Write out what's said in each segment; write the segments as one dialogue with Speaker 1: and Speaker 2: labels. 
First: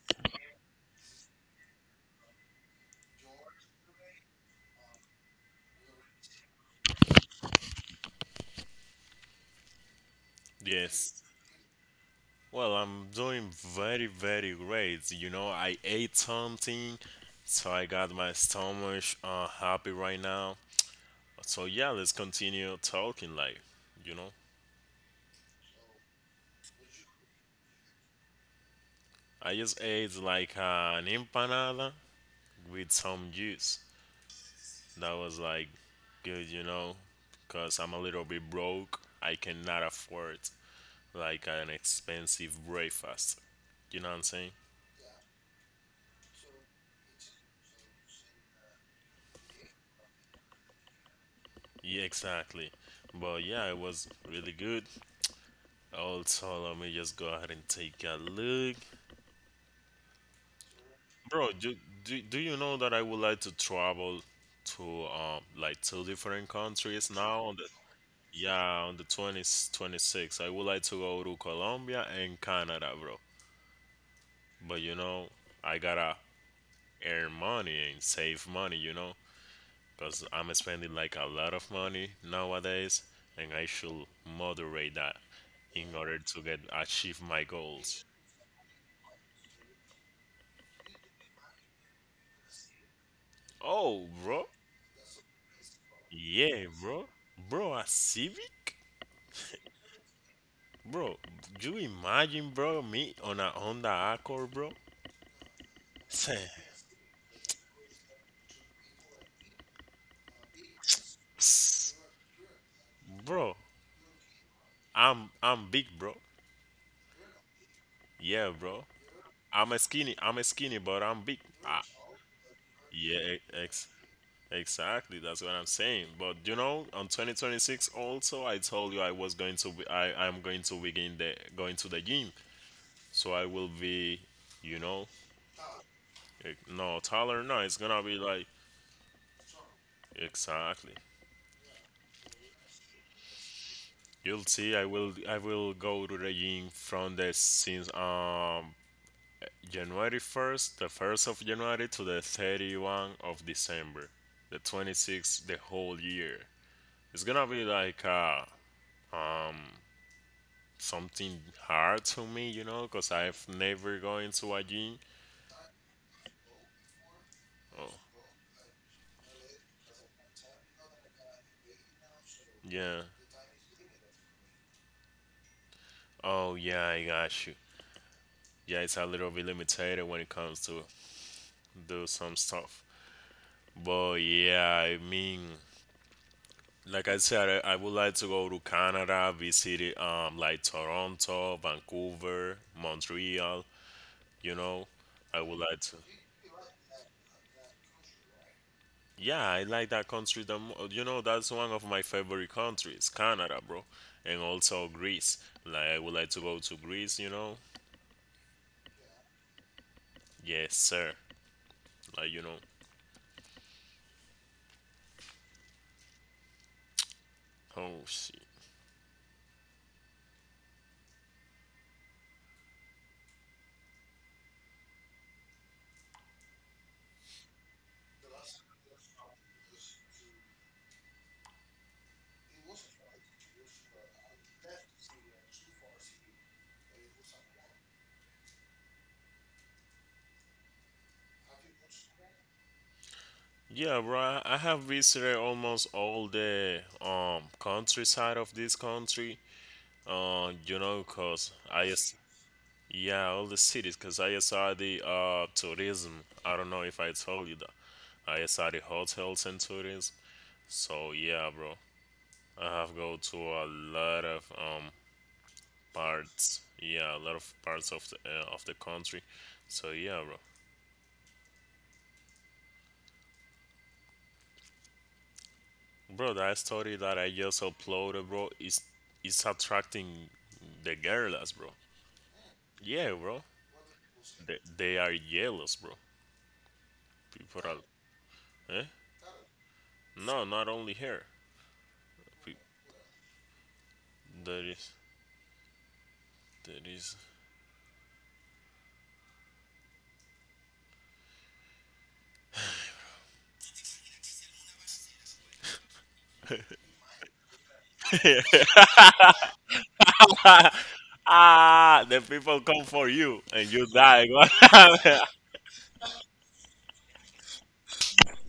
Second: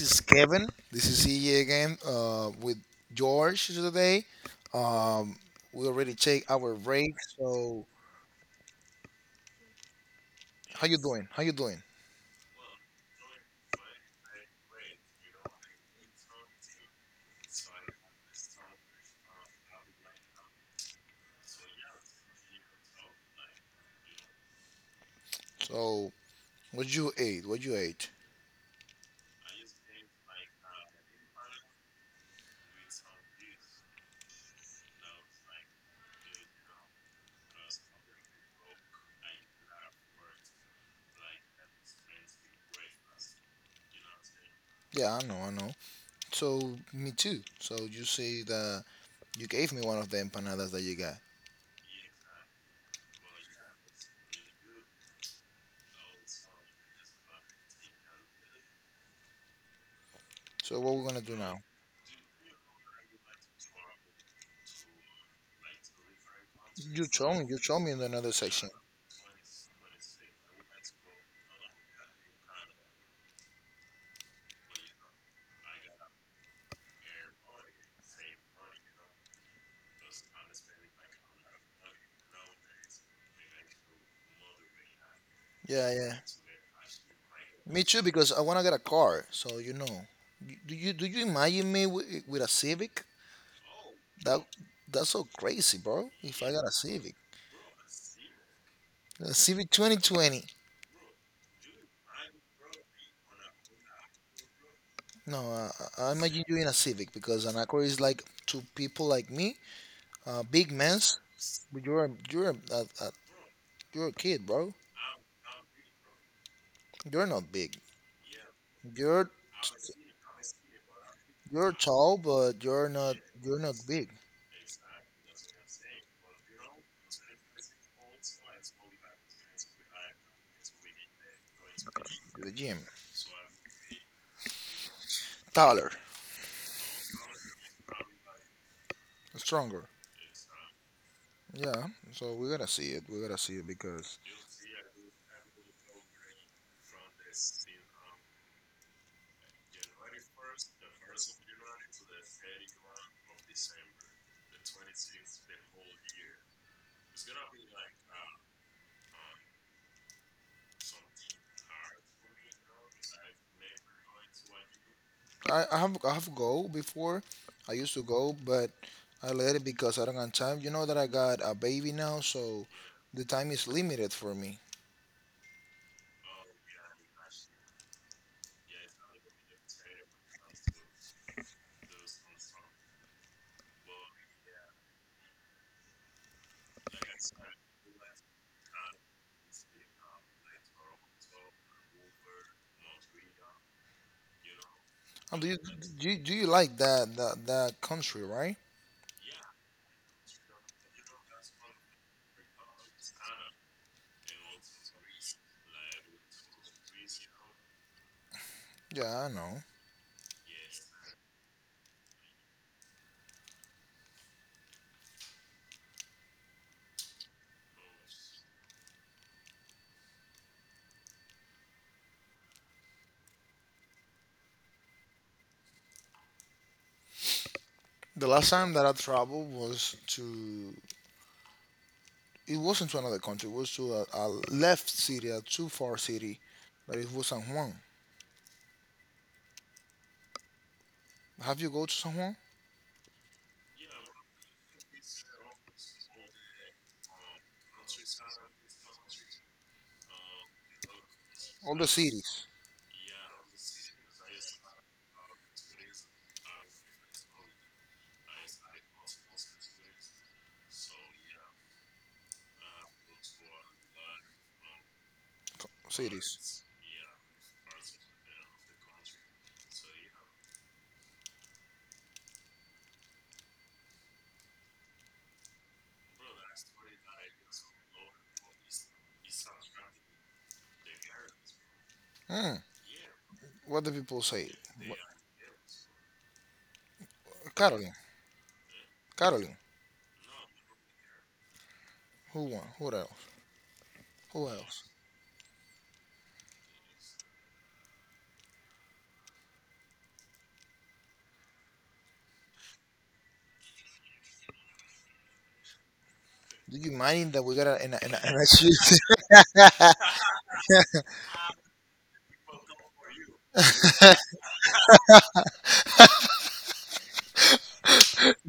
Speaker 1: is Kevin. This is EJ again, with George today. Um, we already take our break. So, how you
Speaker 2: Yes.
Speaker 1: doing? How you doing?
Speaker 2: Well, I'm doing very, very great. You know, I ate something, so I got my stomach happy right now. So yeah, let's continue talking. Like, you know,
Speaker 1: So, what you ate? What you ate?
Speaker 2: I just ate like an empanada with some juice. That was like good, you know, because I'm a little bit broke. I cannot afford like an expensive breakfast. You know what I'm saying?
Speaker 1: Yeah, I know, I know. So, me too. So, you say that you gave me one of the empanadas that you got.
Speaker 2: Yeah, exactly. But yeah, it was really good. Also, let me just go ahead and take a look.
Speaker 1: So, what we're gonna do
Speaker 2: Bro,
Speaker 1: now?
Speaker 2: do you know that I would like to travel to like two different
Speaker 1: You
Speaker 2: countries
Speaker 1: show
Speaker 2: now
Speaker 1: me.
Speaker 2: on
Speaker 1: You
Speaker 2: the
Speaker 1: show me in another section.
Speaker 2: yeah, on the 2026? I would like to go to Colombia and Canada, bro. But you know, I gotta earn money and save money, you know, because I'm spending like a lot of money nowadays, and I should moderate that
Speaker 1: Yeah,
Speaker 2: in
Speaker 1: yeah.
Speaker 2: order to get achieve my
Speaker 1: Me too,
Speaker 2: goals.
Speaker 1: because I wanna get a car. So you know, do you imagine me with, a Civic?
Speaker 2: Oh,
Speaker 1: That
Speaker 2: bro.
Speaker 1: that's so crazy, bro. If I
Speaker 2: Yeah,
Speaker 1: got
Speaker 2: bro. Bro, a Civic?
Speaker 1: A Civic 2020.
Speaker 2: Bro, do you imagine, bro, me on a Honda Accord, bro?
Speaker 1: No, I
Speaker 2: Say,
Speaker 1: imagine you in a Civic because an Acura is like to people like me, big mans. But
Speaker 2: "Psst,
Speaker 1: you're a
Speaker 2: bro,
Speaker 1: you're a kid, bro.
Speaker 2: I'm big, bro.
Speaker 1: You're not big.
Speaker 2: Yeah, bro.
Speaker 1: You're
Speaker 2: I'm a skinny, but I'm big.
Speaker 1: you're
Speaker 2: Ah,
Speaker 1: tall, but
Speaker 2: yeah,
Speaker 1: you're not big.
Speaker 2: exactly. That's what I'm saying. But you know, on 2026, also, I told you I was going to be. I'm going to begin the going to the gym,
Speaker 1: You're the gym
Speaker 2: so I will be, you know,
Speaker 1: taller,
Speaker 2: no taller. No, it's gonna be like
Speaker 1: stronger.
Speaker 2: exactly.
Speaker 1: Yeah. So we gotta see it. We gotta see it because
Speaker 2: You'll see. I will go to the gym from the since January 1st, the 1st of January to the 31 of December, the '26, the whole year. It's gonna be like something hard to me, you know, cause I've never gone to a gym.
Speaker 1: I have I have go before. I used to
Speaker 2: Oh
Speaker 1: go, but I let it because I don't have time. You know that I got a baby now, so
Speaker 2: yeah.
Speaker 1: the time is limited for me.
Speaker 2: Oh yeah. I got you. Yeah, it's a little bit limited when it comes to do some stuff. But yeah, I mean, like I said, I would like to go to Canada, visit like Toronto, Vancouver, Montreal. You know, I
Speaker 1: Do you
Speaker 2: would like to.
Speaker 1: do you like that, that country, right?
Speaker 2: Yeah, I like that country. You know that's one of my favorite countries, Canada, bro, and also Greece. Like I would like to go to Greece. You know,
Speaker 1: Yeah, I know.
Speaker 2: yes, sir. Like you know, oh shit.
Speaker 1: The last time that I traveled was to it wasn't to another country. It was to a left city, a too far city, but it was San Juan. Have you go to San Juan?
Speaker 2: Yeah, bro, I have visited almost all the countryside of this country. You know, cause
Speaker 1: All
Speaker 2: I
Speaker 1: the
Speaker 2: s-
Speaker 1: cities,
Speaker 2: yeah, all the cities, because I saw the tourism. I don't know if I told you that. I saw the hotels and tourism. So yeah, bro, I have go to a lot of parts.
Speaker 1: cities.
Speaker 2: Yeah, a lot of parts of the country. So yeah, bro, bro, that story that I just uploaded, bro, is attracting the guerrillas, bro.
Speaker 1: Hmm.
Speaker 2: Yeah, bro,
Speaker 1: What do people say?
Speaker 2: they
Speaker 1: What-
Speaker 2: are jealous, bro. People are,
Speaker 1: Caroline,
Speaker 2: eh?
Speaker 1: Caroline.
Speaker 2: No, not only here.
Speaker 1: Who
Speaker 2: Pe-
Speaker 1: won? Who else? Who
Speaker 2: There
Speaker 1: else?
Speaker 2: is, there is.
Speaker 1: Do you mind that we got in in a street?
Speaker 2: The people come for you and you die. What happened?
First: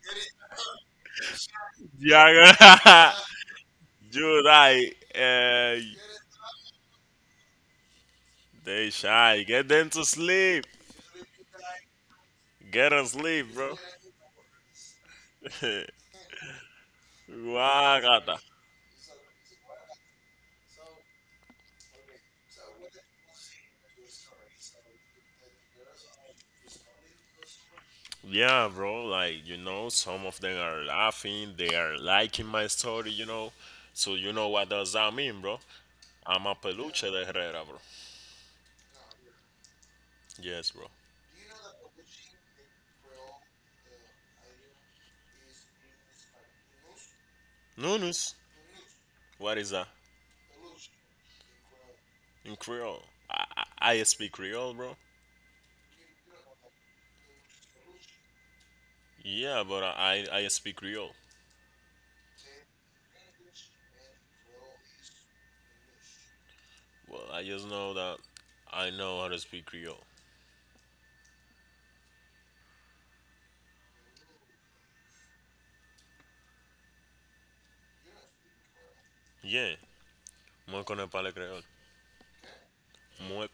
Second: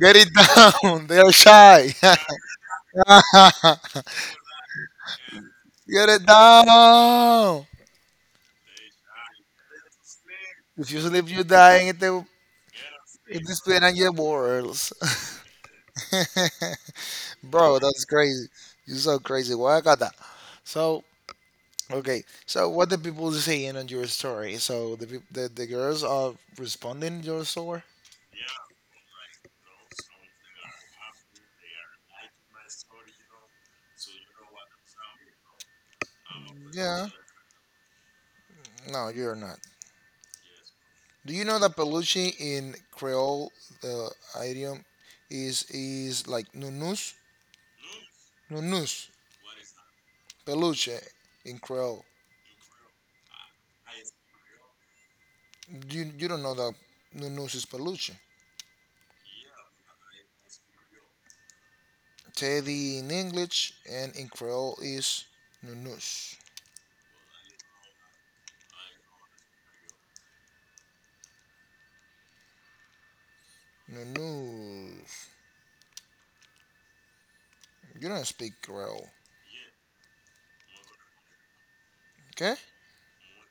Speaker 1: Get it down. They are shy.
Speaker 2: You
Speaker 1: Get
Speaker 2: are gonna, you die. Uh,
Speaker 1: it down.
Speaker 2: they shy. Get them to sleep.
Speaker 1: If you sleep, you die. And they,
Speaker 2: Get them
Speaker 1: if
Speaker 2: sleep,
Speaker 1: this
Speaker 2: bro.
Speaker 1: plane and your worlds. Bro, that's
Speaker 2: Guagata.
Speaker 1: crazy. You're so crazy. Why I got that? So, okay. So, what the people saying on your story? So, the girls are responding your story?
Speaker 2: Yeah, bro. Like you know, some of them are laughing. They are liking my story. You know, so you know what does that mean, bro? I'm a peluche
Speaker 1: Yeah.
Speaker 2: de Herrera, bro.
Speaker 1: No, you're not.
Speaker 2: Yes, bro.
Speaker 1: Do you know that Belushi in Creole, the idiom, is like nunus,
Speaker 2: Nunus,
Speaker 1: nunus,
Speaker 2: what is that
Speaker 1: peluche in Creole.
Speaker 2: in Creole? I speak Creole, bro.
Speaker 1: You don't know that nunus is peluche.
Speaker 2: Yeah, but I speak Creole.
Speaker 1: Teddy in English and in Creole is nunus,
Speaker 2: Well, I just know that I know how to speak Creole.
Speaker 1: nunus. You don't speak Creole,
Speaker 2: Yeah, moi connais pas le Creole.
Speaker 1: okay?
Speaker 2: Moi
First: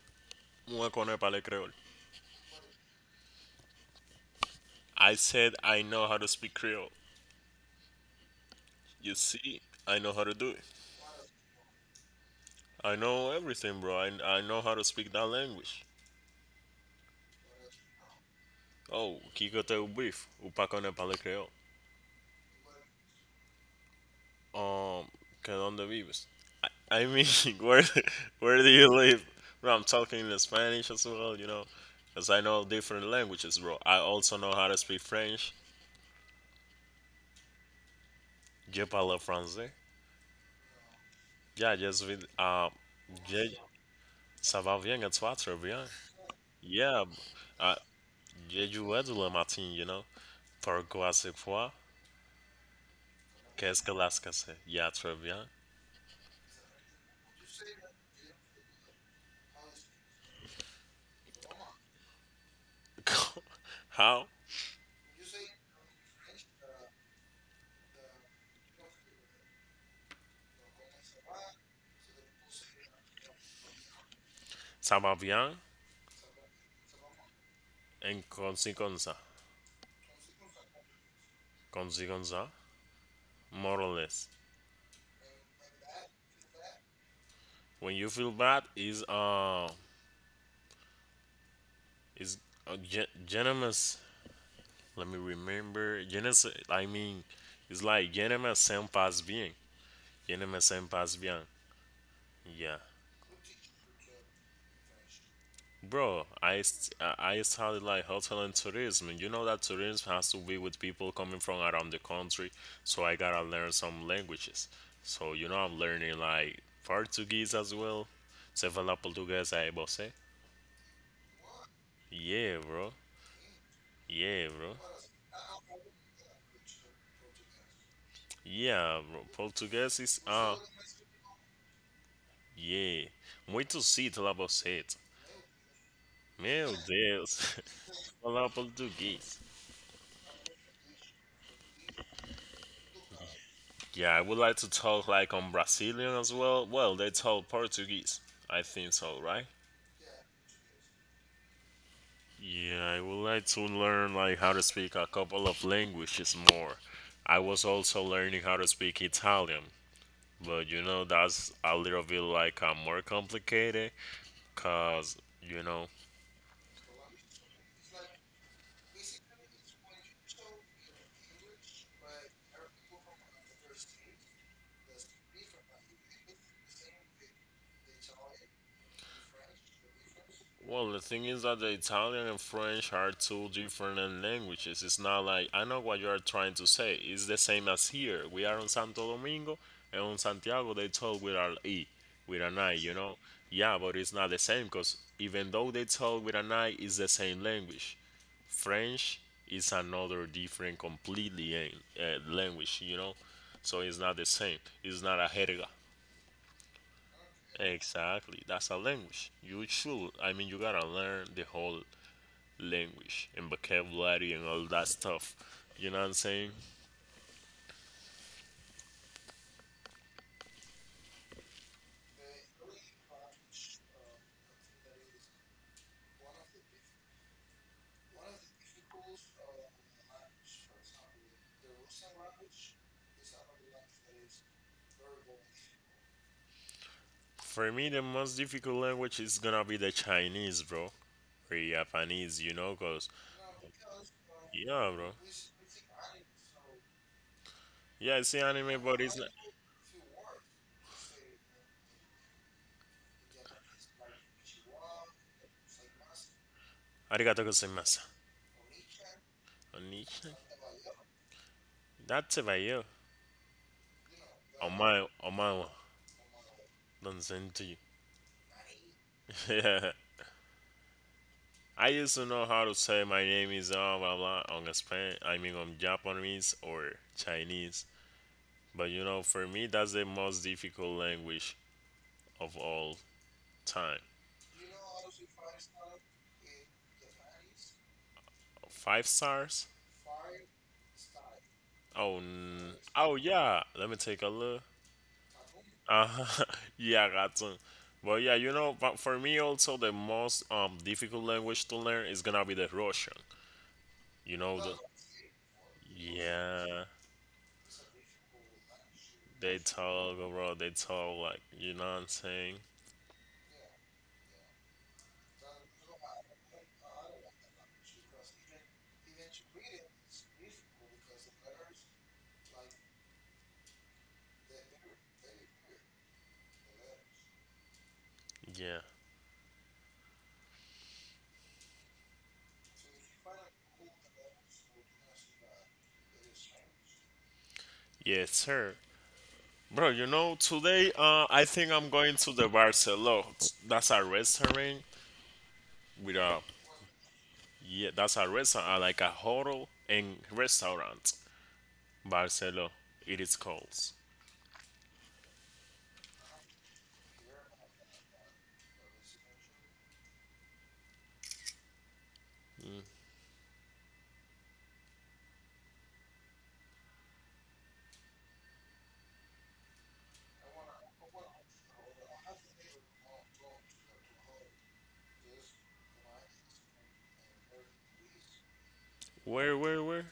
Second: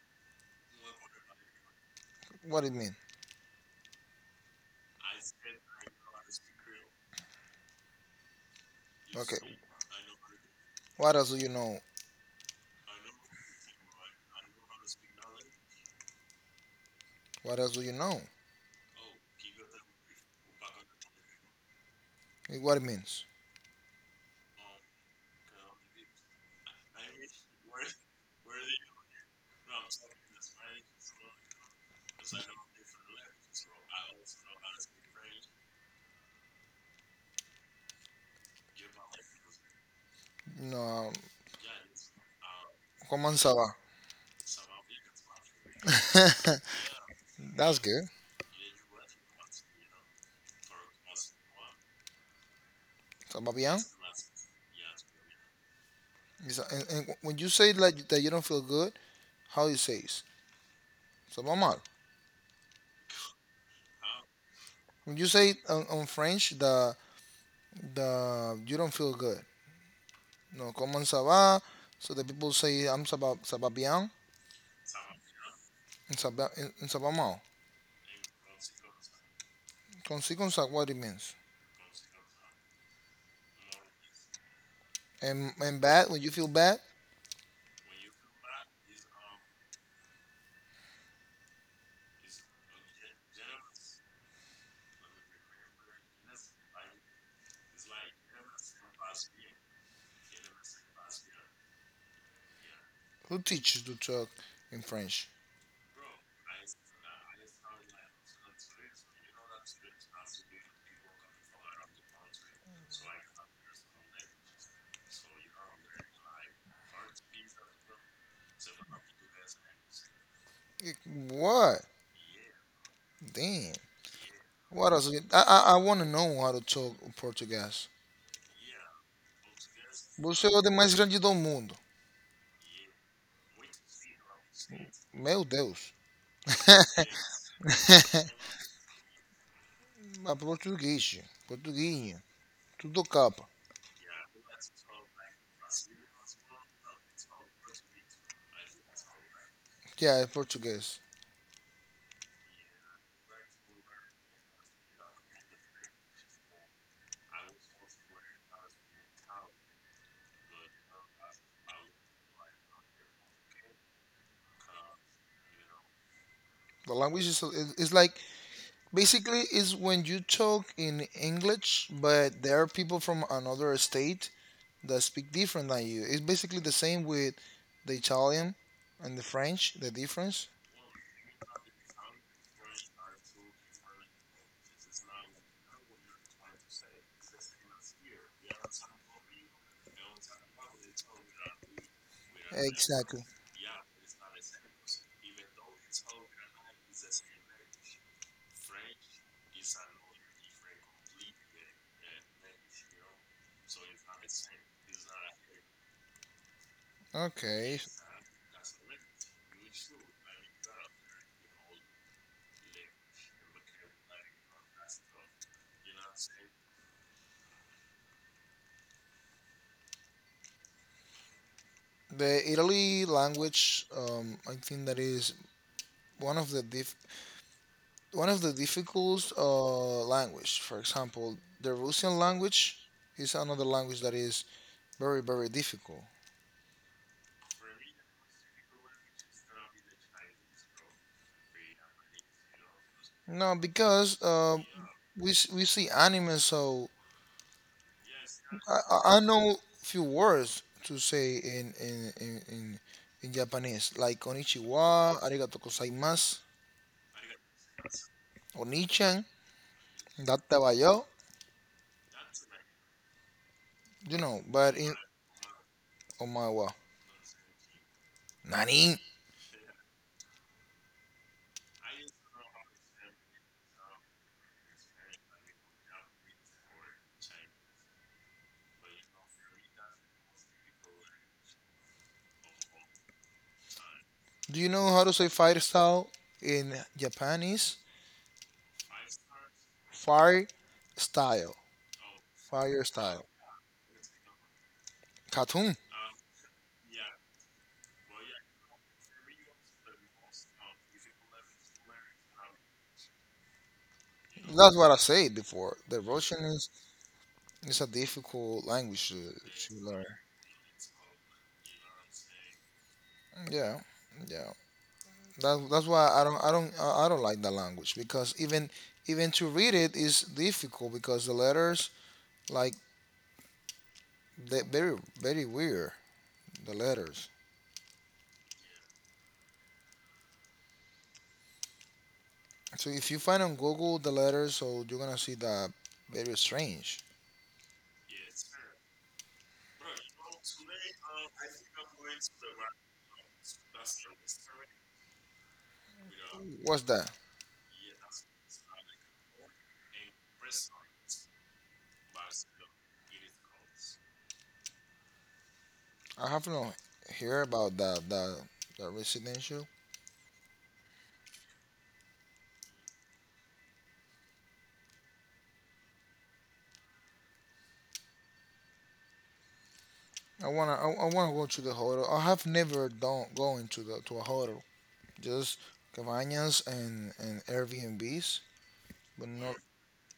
Speaker 2: moi connais pas le Creole.
Speaker 1: What it mean?
Speaker 2: I said I know how to speak Creole. You
Speaker 1: Okay.
Speaker 2: see, I know how to do it.
Speaker 1: What else do you know?
Speaker 2: I know everything, bro. I know how to speak that language.
Speaker 1: What else do you know?
Speaker 2: Oh, qui que t'es au beef ou pas connais pas le Creole.
Speaker 1: Eh, what it means?
Speaker 2: Um, ¿Dónde vives? I mean, where where do you live? Bro, I'm talking in Spanish as well, you know, because I know different languages, bro. I also know how to speak French. Je parle français.
Speaker 1: No,
Speaker 2: Yeah, just with
Speaker 1: ¿cómo se
Speaker 2: je,
Speaker 1: va?
Speaker 2: ça va bien et toi, très bien. Yeah, uh,
Speaker 1: That's good.
Speaker 2: j'ai joué de le matin, you know. Pourquoi c'est quoi?
Speaker 1: ¿Está bien?
Speaker 2: Qu'est-ce que la c'est? Yeah, très bien.
Speaker 1: It's- and when you say like that you don't feel good, how you say it? So normal.
Speaker 2: How?
Speaker 1: When you say on French the you don't feel good. No, comment ça va? So the people say I'm ça va bien
Speaker 2: Ça va bien?
Speaker 1: and ça va mal.
Speaker 2: En comme si comme ça.
Speaker 1: Consequence of what it means.
Speaker 2: Comme si comme ça. More or less.
Speaker 1: And bad when you feel bad,
Speaker 2: When you feel bad, is venomous. Let me remember. Genus. I mean, it's like venomous sem pas bien. Venomous sem pas bien. Yeah,
Speaker 1: who teaches to talk in French?
Speaker 2: bro. I st- I studied like hotel and tourism. And you know that tourism has to be with people coming from around the country. So I gotta learn some languages. So you know I'm learning like Portuguese as well. Você fala português aí, você?
Speaker 1: Eh, what?
Speaker 2: Yeah, bro.
Speaker 1: Damn.
Speaker 2: Yeah, bro.
Speaker 1: What else? I want to know how to talk Portuguese.
Speaker 2: Yeah, bro, português is.
Speaker 1: Você é
Speaker 2: Ah,
Speaker 1: o de mais grande do mundo.
Speaker 2: yeah. Muito cito você.
Speaker 1: Meu Deus.
Speaker 2: Meu Deus. Falar português.
Speaker 1: Mas Portuguese, Portuguinho, tudo capa.
Speaker 2: Yeah, I would like to talk like on Brazilian as well. Well, they talk Portuguese. I think so, right?
Speaker 1: Yeah, Portuguese.
Speaker 2: Yeah, I would like to learn like how to speak a couple of languages more. I was also learning how to speak Italian, but you know that's a little bit like more complicated, cause you know.
Speaker 1: The language is it's like basically is when you talk in English, but there are people from another state that speak different than you. It's basically the same with the Italian and the French. The difference.
Speaker 2: Well, the thing is that the Italian and French are two different languages. It's not like I know what you are trying to say. It's the same as here. We are on Santo Domingo, and on Santiago they talk with an e, with an I. You know,
Speaker 1: Exactly.
Speaker 2: yeah, but it's not the same because even though they talk with an I, it's the same language. French is another different, completely language. You know, so it's not the same. It's not a jerga.
Speaker 1: Okay.
Speaker 2: Exactly. That's a language. You should. I mean, you gotta learn the whole language and vocabulary and all that stuff. You know what I'm saying?
Speaker 1: The Italy language, I think that is one of the diff one of the difficult language. For example, the Russian language is another language that is very very difficult.
Speaker 2: For me, the most difficult language is gonna be the Chinese, bro, or Japanese. You know, cause
Speaker 1: No, because
Speaker 2: yeah, bro.
Speaker 1: we see anime, so
Speaker 2: Yeah, I see anime,
Speaker 1: I
Speaker 2: but it's
Speaker 1: I
Speaker 2: not.
Speaker 1: know few words to say in Japanese, like konnichiwa, arigato gozaimasu,
Speaker 2: Arigato gozaimasu.
Speaker 1: onichan,
Speaker 2: Konnichiwa.
Speaker 1: dattabayo,
Speaker 2: That's about you.
Speaker 1: you know,
Speaker 2: On
Speaker 1: but in
Speaker 2: my, on my one.
Speaker 1: omawa,
Speaker 2: Don't send to you.
Speaker 1: nani.
Speaker 2: Yeah. I used to know how to say my name is blah blah on Spain. I mean on Japanese or Chinese. But you know, for me, that's the most difficult language of all time.
Speaker 1: Do you know how to say fire style in Japanese?
Speaker 2: Five stars?
Speaker 1: Fire style.
Speaker 2: Oh,
Speaker 1: Fire style.
Speaker 2: yeah. Let me take a look.
Speaker 1: Katun.
Speaker 2: Uh-huh. Yeah, Gatun. But yeah, you know, but for me also the most difficult language to learn is gonna be the Russian. You know
Speaker 1: That's
Speaker 2: the,
Speaker 1: what I said before. The Russian
Speaker 2: yeah,
Speaker 1: is a difficult language
Speaker 2: they
Speaker 1: to learn.
Speaker 2: talk, bro. They talk like you know what I'm saying.
Speaker 1: Yeah, yeah. That, that's why I don't like the language because even to read it is difficult because the letters like they're very very weird the letters.
Speaker 2: Yeah,
Speaker 1: So if you find on Google the letters, so you're gonna see that very strange.
Speaker 2: yes, sir, bro. You know today, I think I'm going to the Barcelona. That's a restaurant with a,
Speaker 1: What's that?
Speaker 2: yeah, that's a restaurant, like a hotel and restaurant. Barcelo, it is called.
Speaker 1: I have not heard about the residential. I wanna go to the hotel. I have never done going to the to a hotel. Just cabañas and Airbnbs, but not
Speaker 2: Where, where?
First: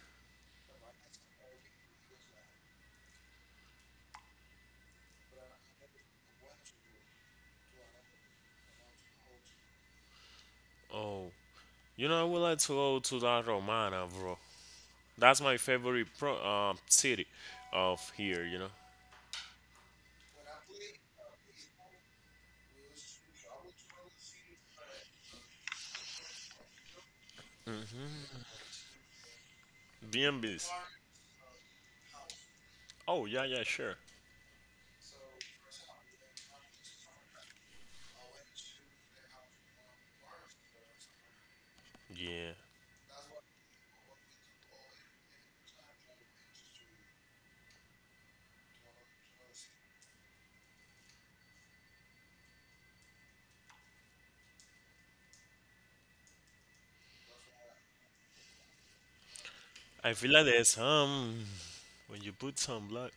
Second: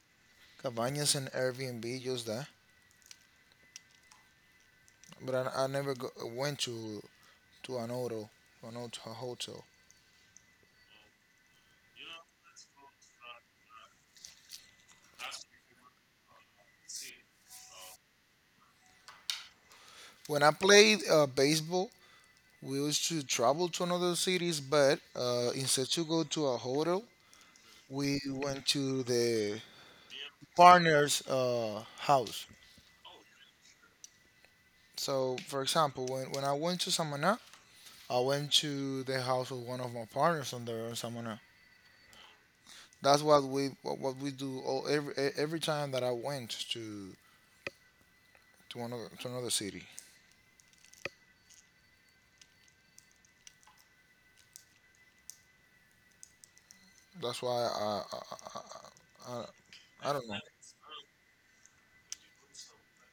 Speaker 1: cabañas and Airbnb. Just that. But I never go, went to an hotel, to a hotel.
Speaker 2: Oh, you know, I would like to go to La Romana, bro. That's my favorite city of here. You know,
Speaker 1: When I played baseball, we used to travel to another cities, but instead to go to a hotel, we went to the
Speaker 2: B&Bs.
Speaker 1: partner's house.
Speaker 2: Oh yeah, yeah, sure.
Speaker 1: So, for example, when I went to Samaná, I went to the house of one of my partners on there or someone.
Speaker 2: Yeah,
Speaker 1: That's what what we do all, every every time that I went to to another city. That's why I,
Speaker 2: I
Speaker 1: I don't
Speaker 2: feel
Speaker 1: know.
Speaker 2: like there's some when you put some blood.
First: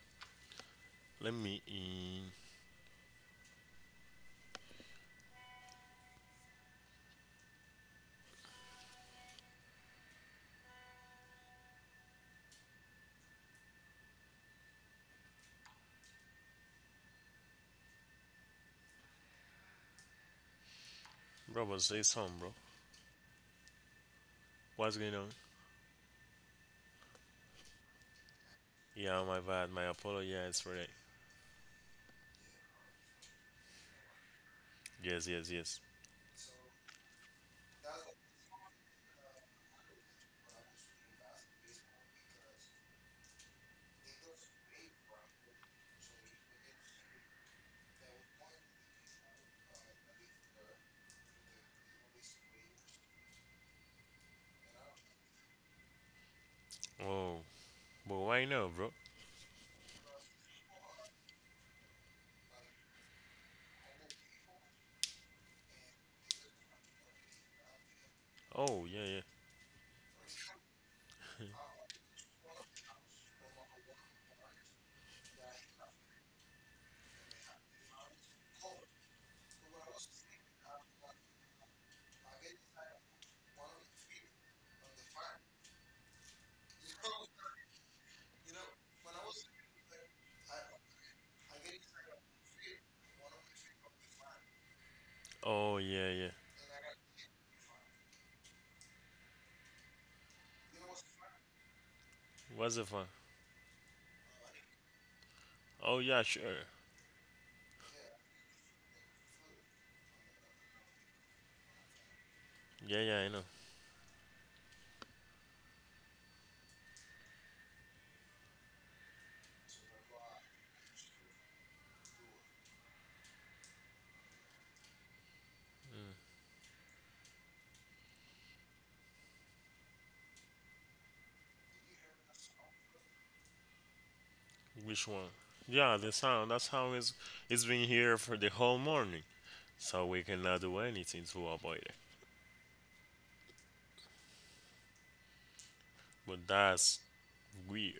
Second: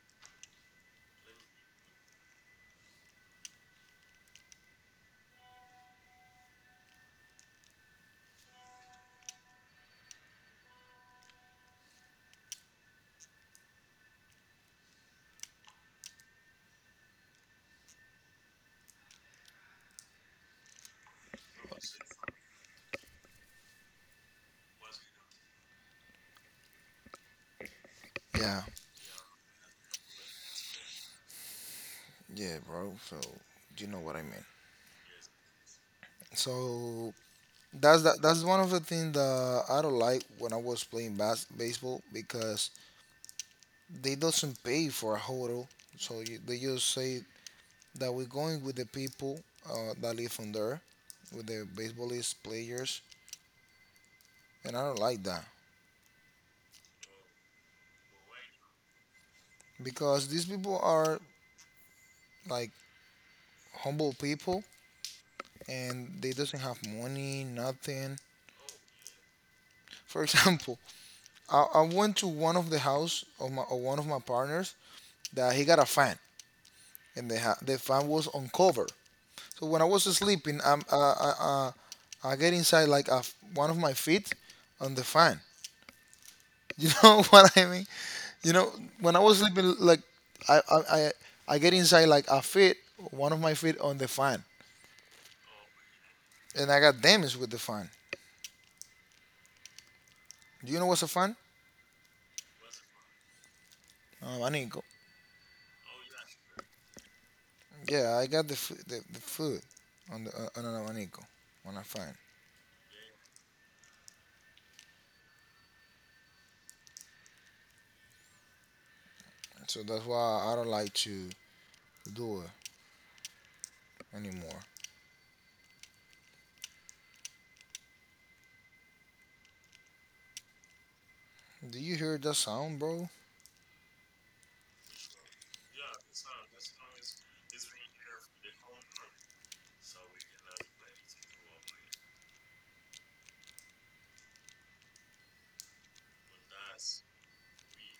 Speaker 2: Let me in, bro. But say some, bro. What's going on?
Speaker 1: Yeah,
Speaker 2: Yeah, my bad. My apologies for that.
Speaker 1: yeah, bro. So you know what I mean.
Speaker 2: Yes, yes, yes.
Speaker 1: So that's that's one of the things that I don't like when I was playing baseball because they doesn't pay for a hotel, so you, they just say that we're going with the people that live on there, with the baseballist players, and I don't like that
Speaker 2: Oh, but why now, bro?
Speaker 1: because these people are like humble people and they doesn't have money, nothing.
Speaker 2: Oh, yeah, yeah.
Speaker 1: For example, I went to one of the house of my of one of my partners that he got a fan and the fan was on cover. So when I was sleeping, I get inside one of my feet on the fan. You know what I mean? You know, when I was sleeping, like I I I, I get inside like a feet, one of my feet on the fan,
Speaker 2: Oh, yeah, yeah.
Speaker 1: and I got damaged with the fan. Do you know what's a fan?
Speaker 2: What's the fun?
Speaker 1: An abanico.
Speaker 2: Oh, yeah, sure.
Speaker 1: Yeah, I got the foot on the on an abanico on a fan.
Speaker 2: Yeah, yeah, I know.
Speaker 1: So that's why I don't like to do it anymore. Do you hear that sound, bro?
Speaker 2: Which one? Yeah, the sound. That sound is it's been here for the whole morning, so we cannot do anything to avoid it. But that's weird.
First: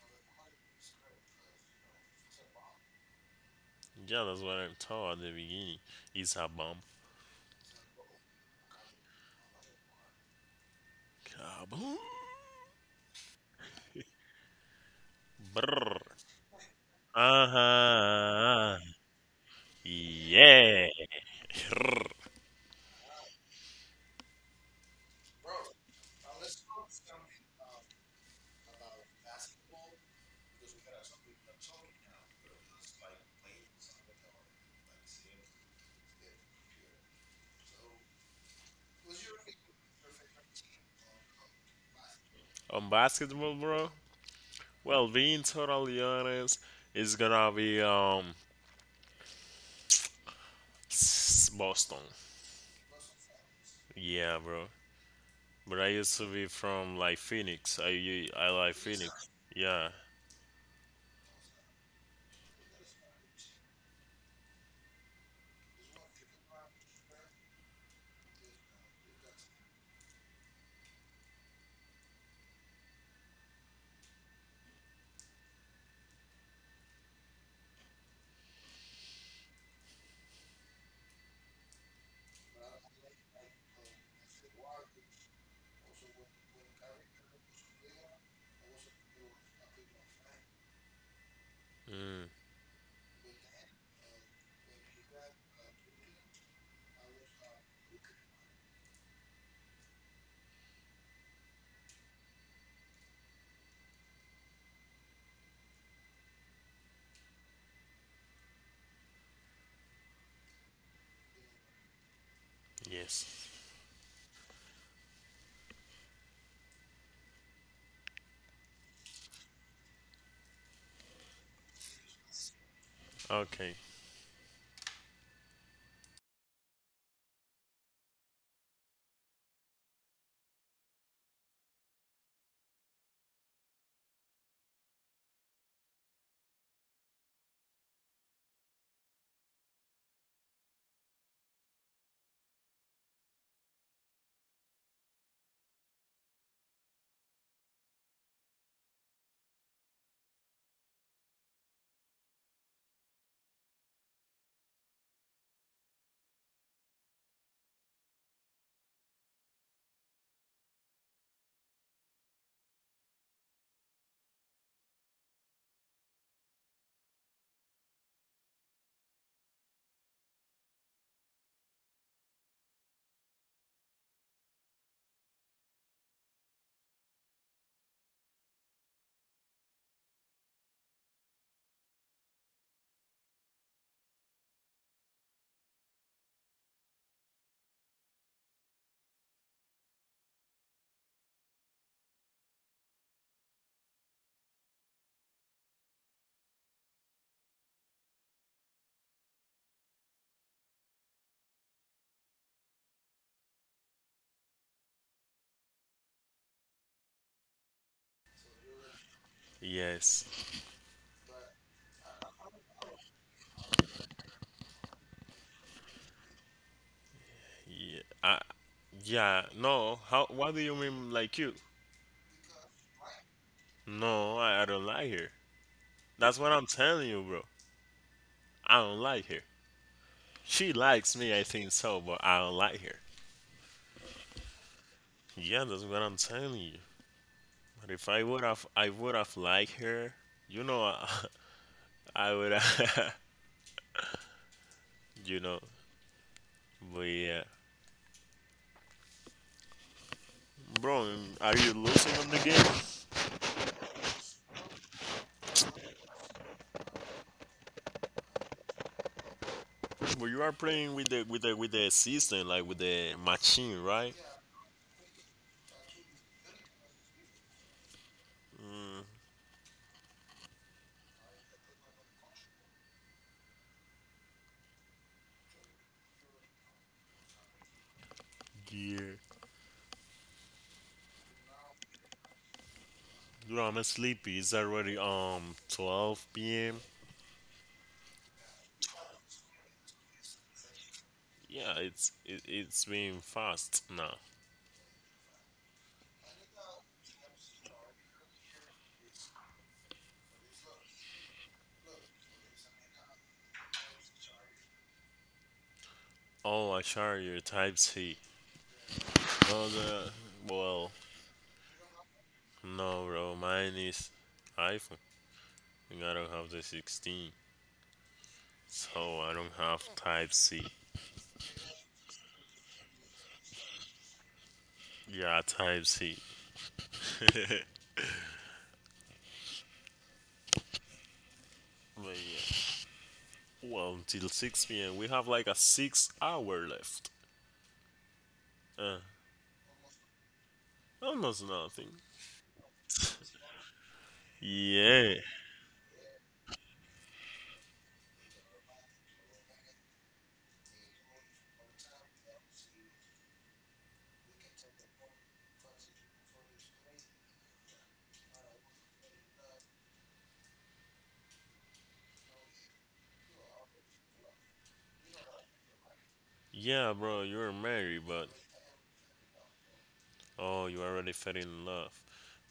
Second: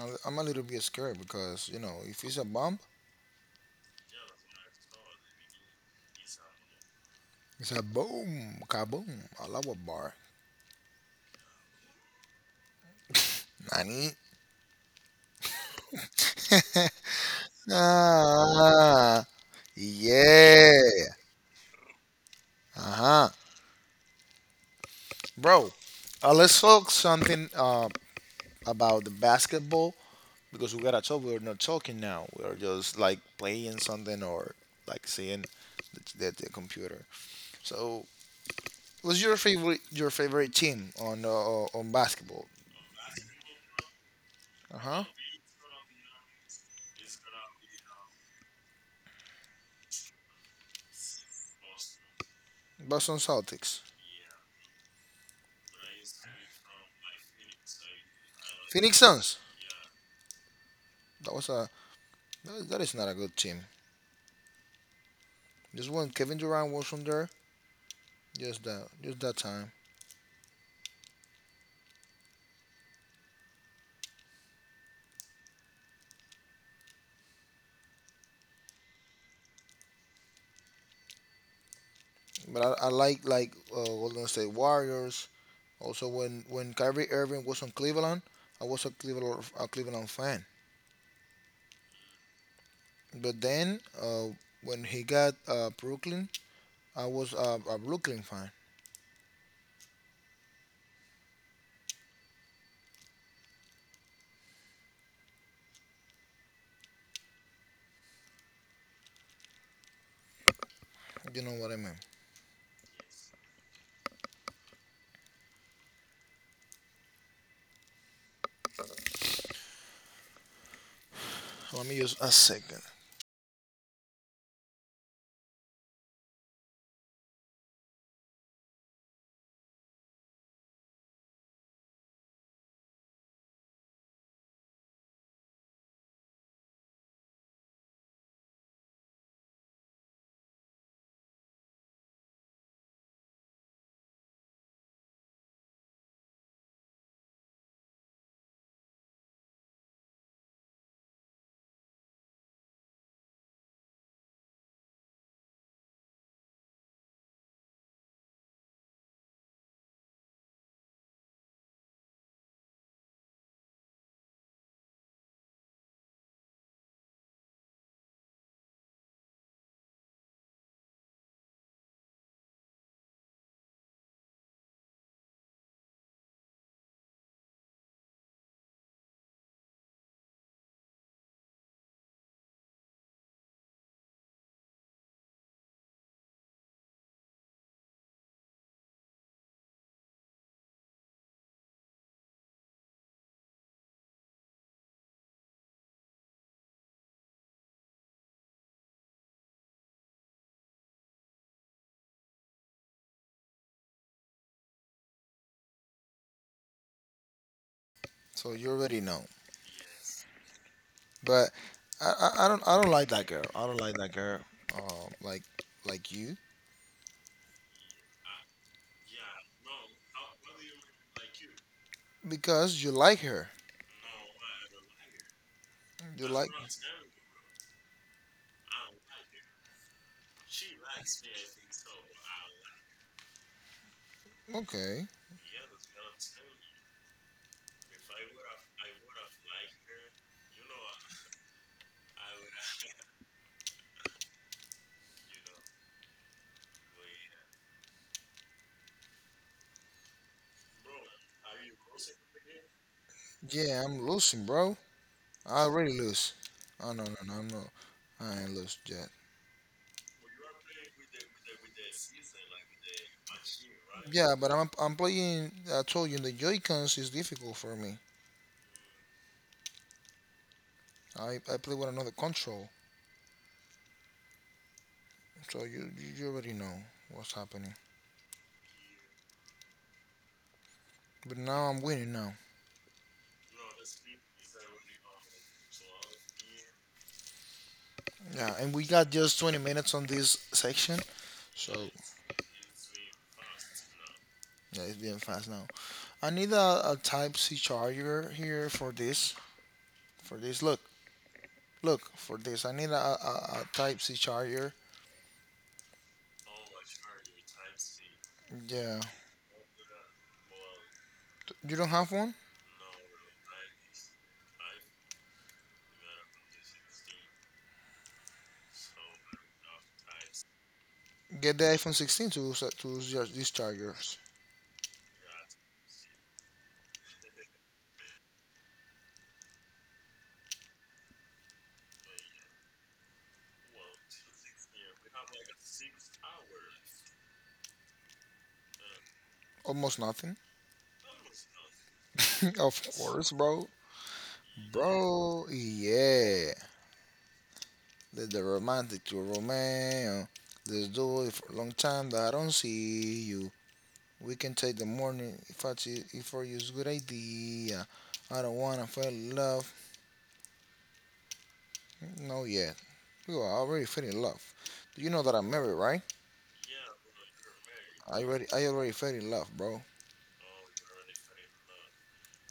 Speaker 1: I'm a little bit scared because you know if it's a bomb,
Speaker 2: Yeah, that's what I thought at the beginning. It's a bomb.
Speaker 1: it's a boom, kaboom, Allah bar.
Speaker 2: Kaboom!
Speaker 1: Nani?
Speaker 2: Brrr. Uh huh.
Speaker 1: Ah. Yeah.
Speaker 2: Yeah.
Speaker 1: Uh-huh. Bro, let's talk something about the basketball because we gotta talk. We're not talking now. We're just like playing something or like seeing the, the computer. So, what's your favorite team on basketball?
Speaker 2: On basketball, bro.
Speaker 1: Uh-huh.
Speaker 2: Well, Vintor Orleans is gonna be Boston.
Speaker 1: Boston Celtics.
Speaker 2: Yeah, bro. But I used to be from like Phoenix. I like
Speaker 1: Phoenix
Speaker 2: Phoenix.
Speaker 1: Suns.
Speaker 2: Yeah.
Speaker 1: That was a that is not a good team. Just when Kevin Durant was from there, just that time. But I like Golden State Warriors. Also, when Kyrie Irving was on Cleveland, I was a Cleveland fan.
Speaker 2: Mm,
Speaker 1: But then when he got Brooklyn, I was a Brooklyn fan. You know what I mean?
Speaker 2: yes.
Speaker 1: Let me use a second.
Speaker 2: Okay.
Speaker 1: So you already know.
Speaker 2: Yes.
Speaker 1: But I don't like that girl. I don't like that girl. Uh, like like you
Speaker 2: Yeah. Yeah. No. How? What do you mean? Like you?
Speaker 1: because you like her.
Speaker 2: No, I don't like her.
Speaker 1: You
Speaker 2: That's
Speaker 1: like
Speaker 2: what I'm telling you, bro. I don't like her. She likes me, I think so, but I don't like her.
Speaker 1: okay.
Speaker 2: Yeah, that's what I'm telling you. And if I would have, I would have liked her. You know, I, I would. Have you know, but yeah, bro, are you losing on the game?
Speaker 1: Yeah, I'm losing, bro. I already lose. Oh no no no I'm not. I ain't lose yet.
Speaker 2: But you are playing with the system, like with the machine, right?
Speaker 1: Yeah, but I'm playing. I told you the Joy Cons is difficult for me. I play with another control, so you already know what's happening.
Speaker 2: Yeah.
Speaker 1: But now I'm winning now.
Speaker 2: Dude, I'm sleepy. It's already 12 p.m.
Speaker 1: Yeah, and we got just 20 minutes on this section, so
Speaker 2: Yeah, it's been fast now.
Speaker 1: yeah, it's being fast now. I need a Type C charger here for this. For this, look, look for this. I need a Type C charger.
Speaker 2: Oh, I charge your Type C.
Speaker 1: Yeah,
Speaker 2: Oh, the well,
Speaker 1: you don't have one?
Speaker 2: no, bro. Mine is iPhone. And I don't have the 16. So I don't have type C.
Speaker 1: Get the iPhone 16 to use these chargers.
Speaker 2: Yeah, type C. But yeah. Well, until 6 p.m. we have like a 6 hour left. Uh,
Speaker 1: Almost nothing.
Speaker 2: Almost nothing.
Speaker 1: Of course, bro.
Speaker 2: Yeah.
Speaker 1: Bro, yeah. That's the romantic to Romeo. Let's do it for a long time that I don't see you. We can take the morning if I see if for you's good idea. I don't wanna fall in love. No yet. You are already fell in love. Do you know that I'm married, right?
Speaker 2: Yeah, bro, you're married, but
Speaker 1: I already fell in love, bro.
Speaker 2: oh, you already fell in love.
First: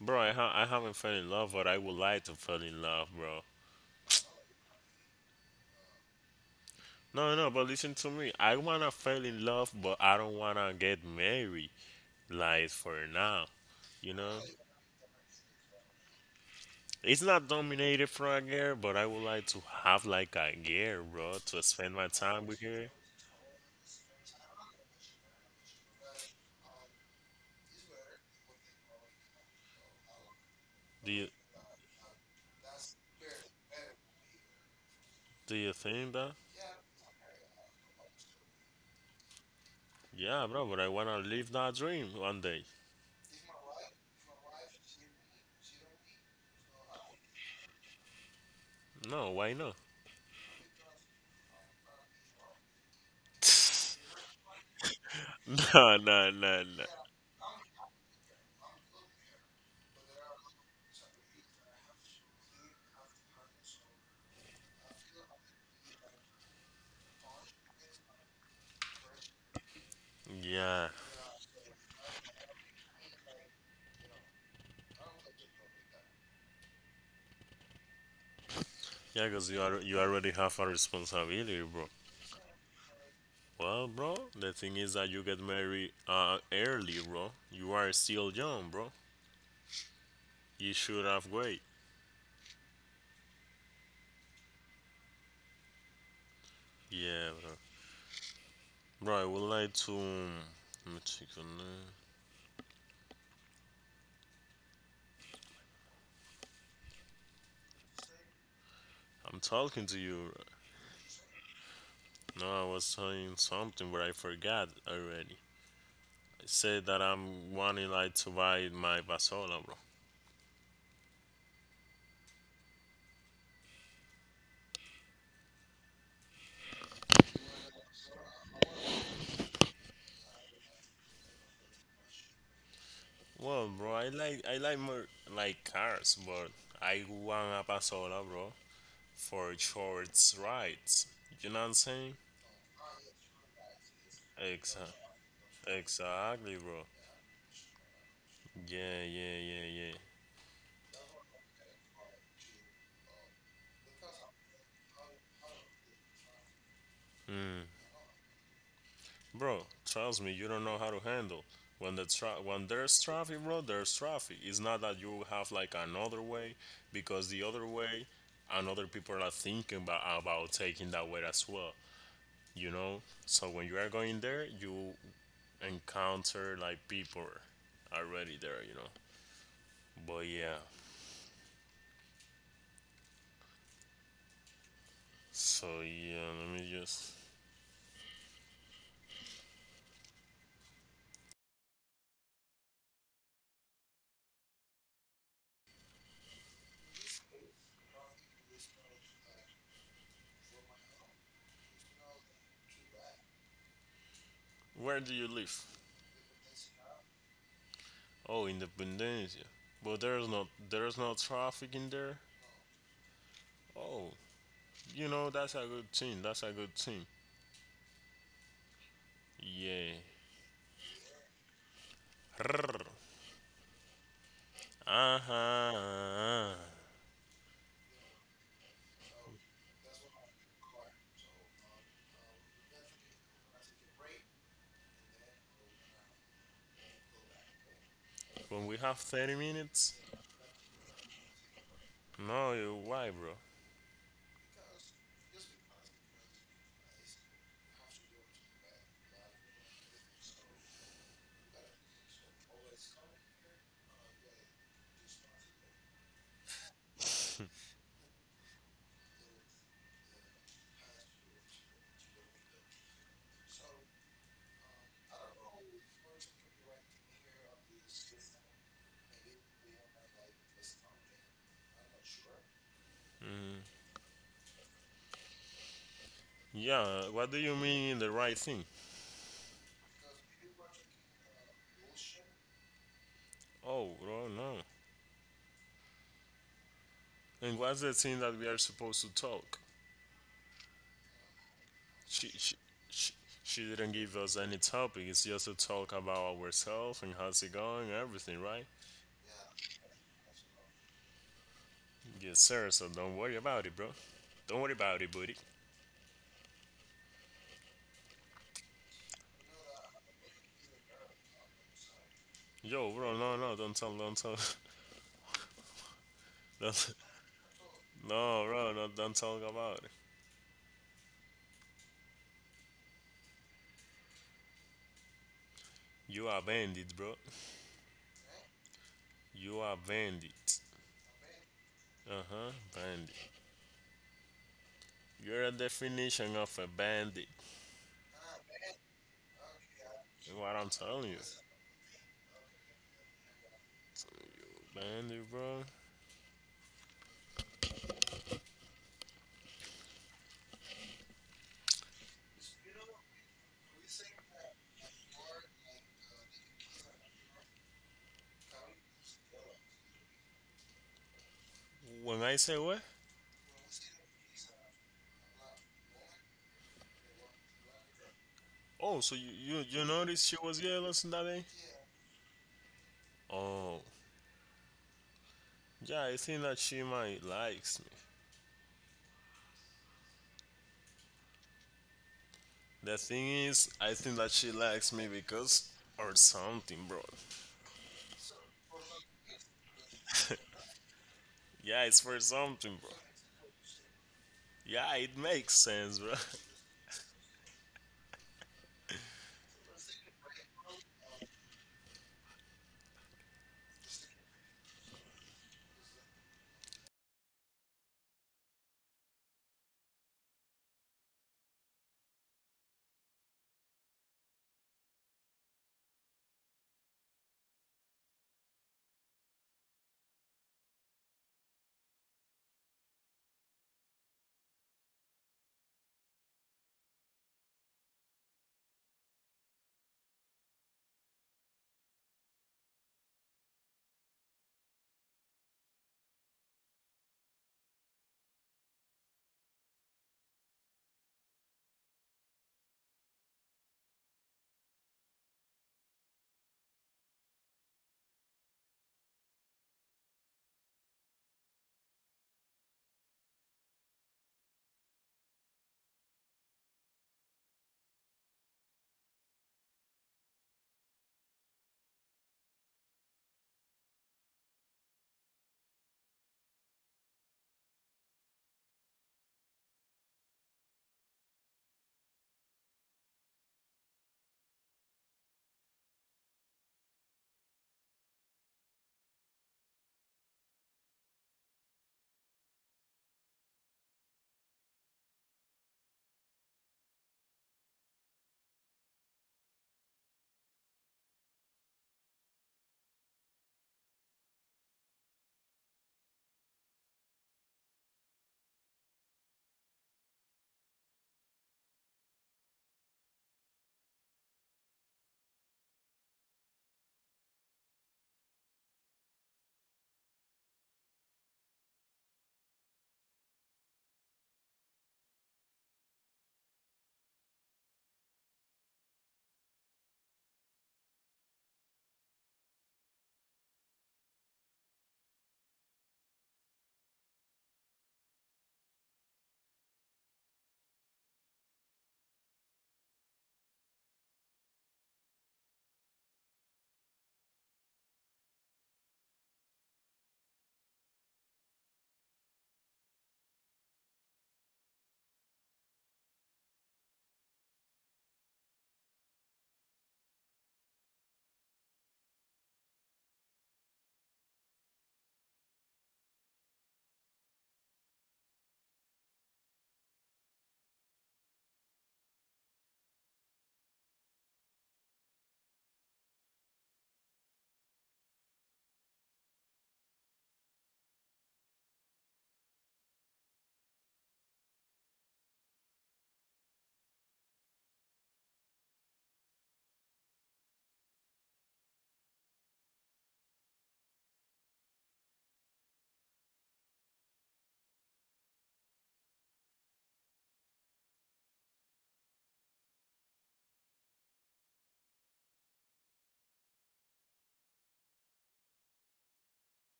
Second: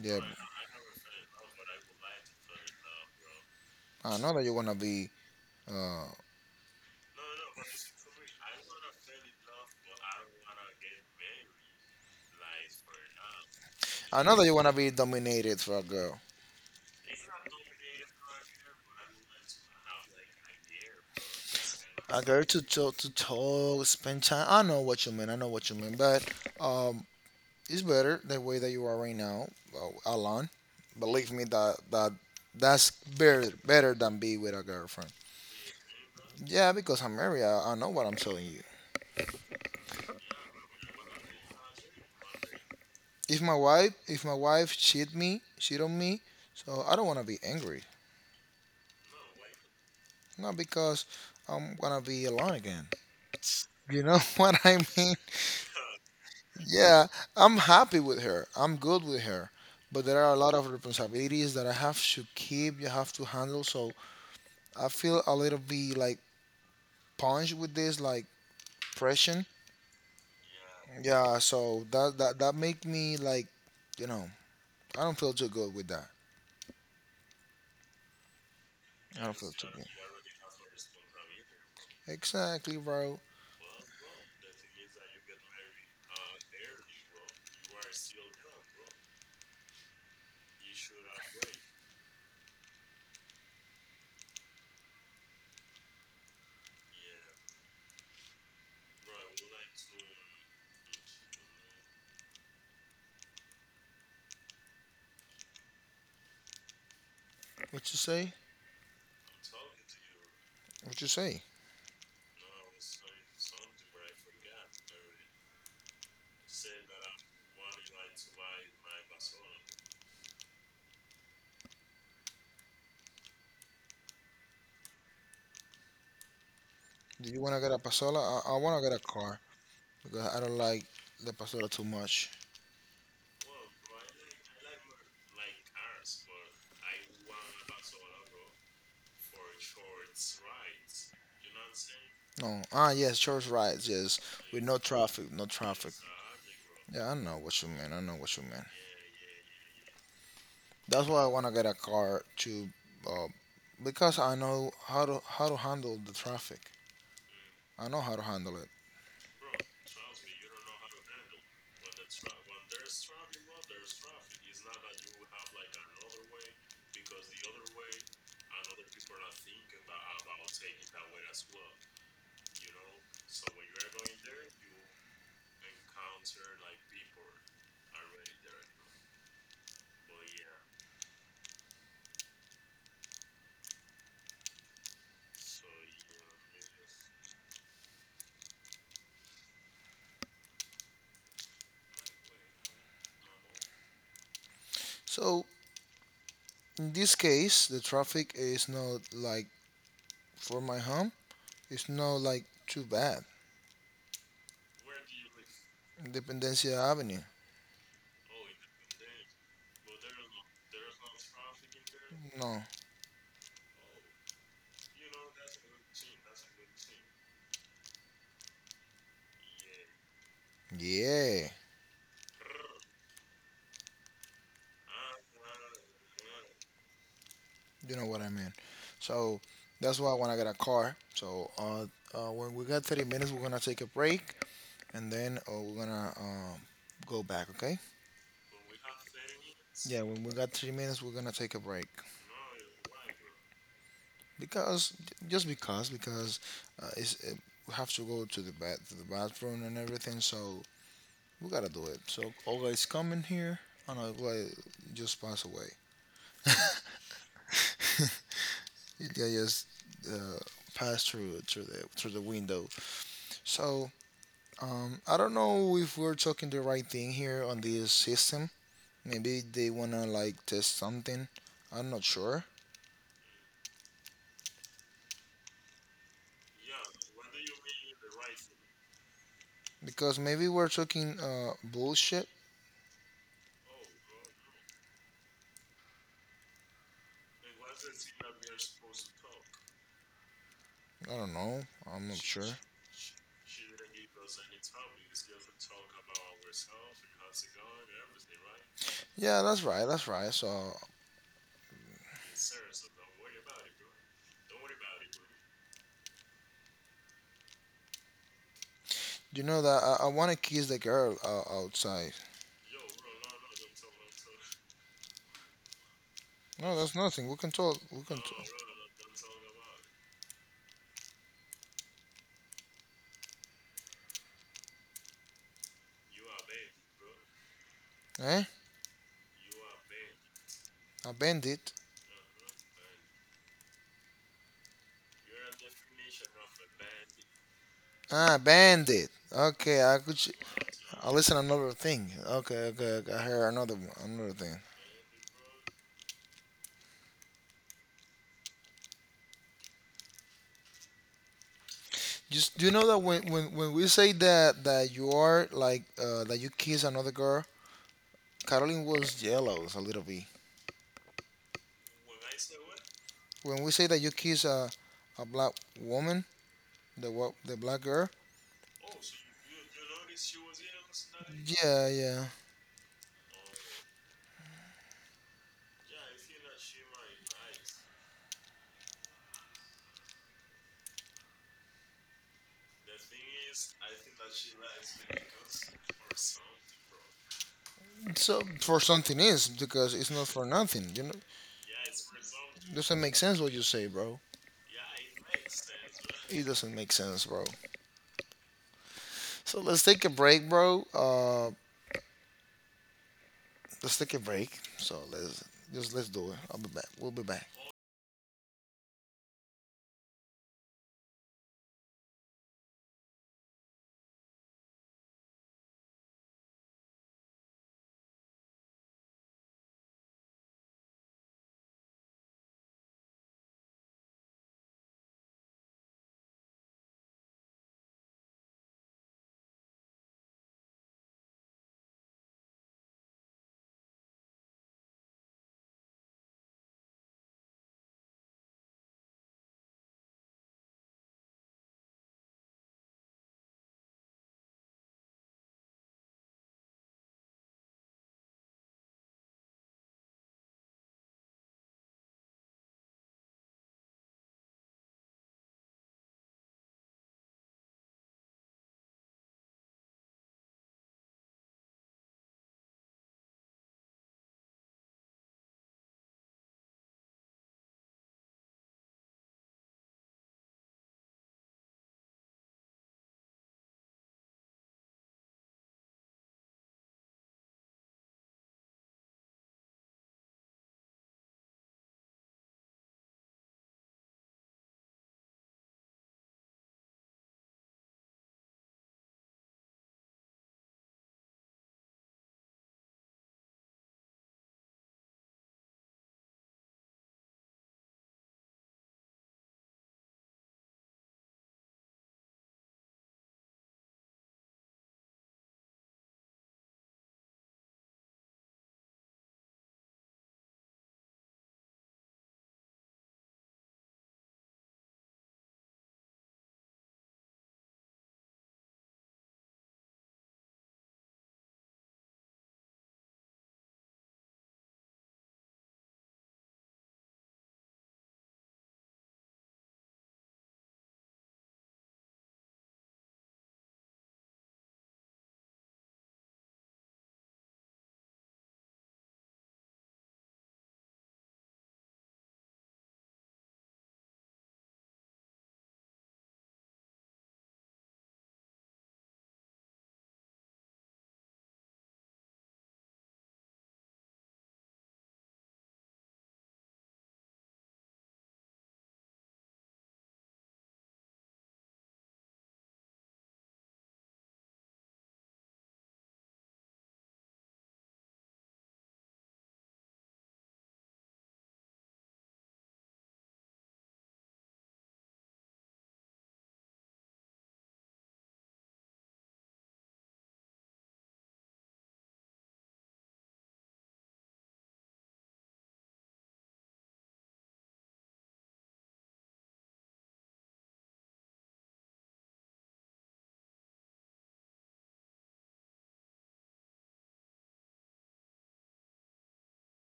Speaker 2: Bro,
Speaker 1: Yeah.
Speaker 2: I haven't fell in love, but I would like to fall in love, bro.
Speaker 1: I know that you wanna be uh
Speaker 2: No, no, but listen to me. I wanna fall in love, but I don't wanna get married, like for now, you
Speaker 1: I know
Speaker 2: know?
Speaker 1: that you wanna be dominated for a girl.
Speaker 2: It's not dominated from a girl, but I would like to have like a girl, bro, to spend my
Speaker 1: A girl
Speaker 2: time with
Speaker 1: to
Speaker 2: her.
Speaker 1: talk spend time. I know what you mean. I know what you mean, but um, it's better the way that you are right now, alone.
Speaker 2: Do you
Speaker 1: Believe me, that that's better than be with a girlfriend.
Speaker 2: do you think that?
Speaker 1: Yeah, because I'm married. I know what I'm telling you.
Speaker 2: Yeah, bro, but I wanna live that dream one day.
Speaker 1: If my wife cheat me, cheat on me, so I don't wanna be angry.
Speaker 2: No, why not?
Speaker 1: Not because I'm gonna be alone again. You know what I mean?
Speaker 2: No, no, no, no.
Speaker 1: Yeah, I'm happy with her. I'm good with her. But there are a lot of responsibilities that I have to keep, you have to handle. So I feel a little bit like punched with this like pressure.
Speaker 2: Yeah,
Speaker 1: Yeah, so that make me like, you know, I don't feel too good with that. I
Speaker 2: yeah,
Speaker 1: don't feel
Speaker 2: because you
Speaker 1: too
Speaker 2: are
Speaker 1: good.
Speaker 2: you already have a responsibility, bro.
Speaker 1: Exactly, bro.
Speaker 2: Well, bro, the thing is that you get married early, bro. You are still young, bro. You should have wait. Yeah. Right, would like to. Let me check on that.
Speaker 1: What you say?
Speaker 2: I'm talking to you.
Speaker 1: What you say?
Speaker 2: No, I was saying something, but I forgot already. I said that I'm wanting like to buy my Basola, bro.
Speaker 1: Do you wanna get a pasola? I wanna get a car because I don't like the pasola too much.
Speaker 2: Well, bro, I like more like cars, but I want a Basola, bro, for short rides. You know what I'm saying?
Speaker 1: No. Ah, yes, George right. Yes, with no
Speaker 2: Exactly.
Speaker 1: traffic, no traffic.
Speaker 2: Exactly, bro.
Speaker 1: Yeah, I know what you mean. I know what you mean.
Speaker 2: Yeah, yeah, yeah,
Speaker 1: That's why I wanna get a car to, uh, because I know how to handle the traffic.
Speaker 2: yeah.
Speaker 1: I know how to handle it.
Speaker 2: Bro, trust me, you don't know how to handle. When there's traffic, bro, there's traffic. It's not that you have like another way, because the other way, another people are thinking about taking that way as well. You know, so when you are going there, you encounter like people already there. You know, but yeah. So yeah, let me just.
Speaker 1: So in this case, the traffic is not like for my home. It's not like too bad.
Speaker 2: Where do you live?
Speaker 1: Independencia Avenue.
Speaker 2: Oh, Independencia. But there's no traffic in there.
Speaker 1: No.
Speaker 2: Oh. You know, that's a good thing. That's a good thing. Yeah.
Speaker 1: Yeah.
Speaker 2: Uh-huh.
Speaker 1: You know what I mean? So that's why when I want to get a car, when we got 30 minutes, we're gonna take a break and then we're gonna go back, okay?
Speaker 2: When we have 30 minutes?
Speaker 1: Yeah, when we got 30 minutes, we're gonna take a break
Speaker 2: No, you- why, bro?
Speaker 1: because just because uh, it's, it, we have to go to the bathroom and everything, so we gotta do it. So Olga is coming here. Oh no, Olga just passed away. Yeah, just uh, passed through the window. So I don't know if we're talking the right thing here on this system. Maybe they wanna like test something. I'm not sure
Speaker 2: Mm, yeah, what do you mean the right thing?
Speaker 1: because maybe we're talking bullshit.
Speaker 2: Oh, bro, no. And what's the thing that we are supposed to talk?
Speaker 1: I don't know. I'm not
Speaker 2: She,
Speaker 1: sure.
Speaker 2: she, she, she didn't give us any topic. It's just to talk about ourselves and how's it going, everything, right?
Speaker 1: Yeah, that's right. That's right. So
Speaker 2: Yes, sir. So don't worry about it, bro. Don't worry about it, buddy.
Speaker 1: you know that I wanna kiss the girl outside.
Speaker 2: Yo, bro, no, no, don't tell,
Speaker 1: No, that's
Speaker 2: don't.
Speaker 1: nothing. We can talk. We can talk.
Speaker 2: No, bro, not don't talk about it. You are bandit, bro.
Speaker 1: Eh?
Speaker 2: You are bandit.
Speaker 1: A bandit.
Speaker 2: Uh huh, bandit. You're a definition of a bandit.
Speaker 1: Ah, bandit. Okay, I could. Ch-
Speaker 2: What I'm
Speaker 1: I
Speaker 2: telling you,
Speaker 1: listen another thing. Okay, okay, okay. I heard another thing.
Speaker 2: bandit, bro.
Speaker 1: Just do you know that when we say that you are like that you kiss another girl, Caroline was jealous a little bit.
Speaker 2: When I say what?
Speaker 1: When we say that you kiss a black woman, the the black girl,
Speaker 2: Oh, so you noticed she was jealous that day?
Speaker 1: yeah, yeah.
Speaker 2: Oh, yeah. I think that she might likes me. The thing is, I think that she likes me because or something, bro.
Speaker 1: So for something is because it's not for nothing. You know,
Speaker 2: Yeah, it's for something, bro.
Speaker 1: doesn't make sense what you say, bro.
Speaker 2: Yeah, it makes sense, bro.
Speaker 1: It doesn't make sense, bro. So let's take a break, bro. Let's take a break. So let's just let's do it. I'll be back. We'll be back.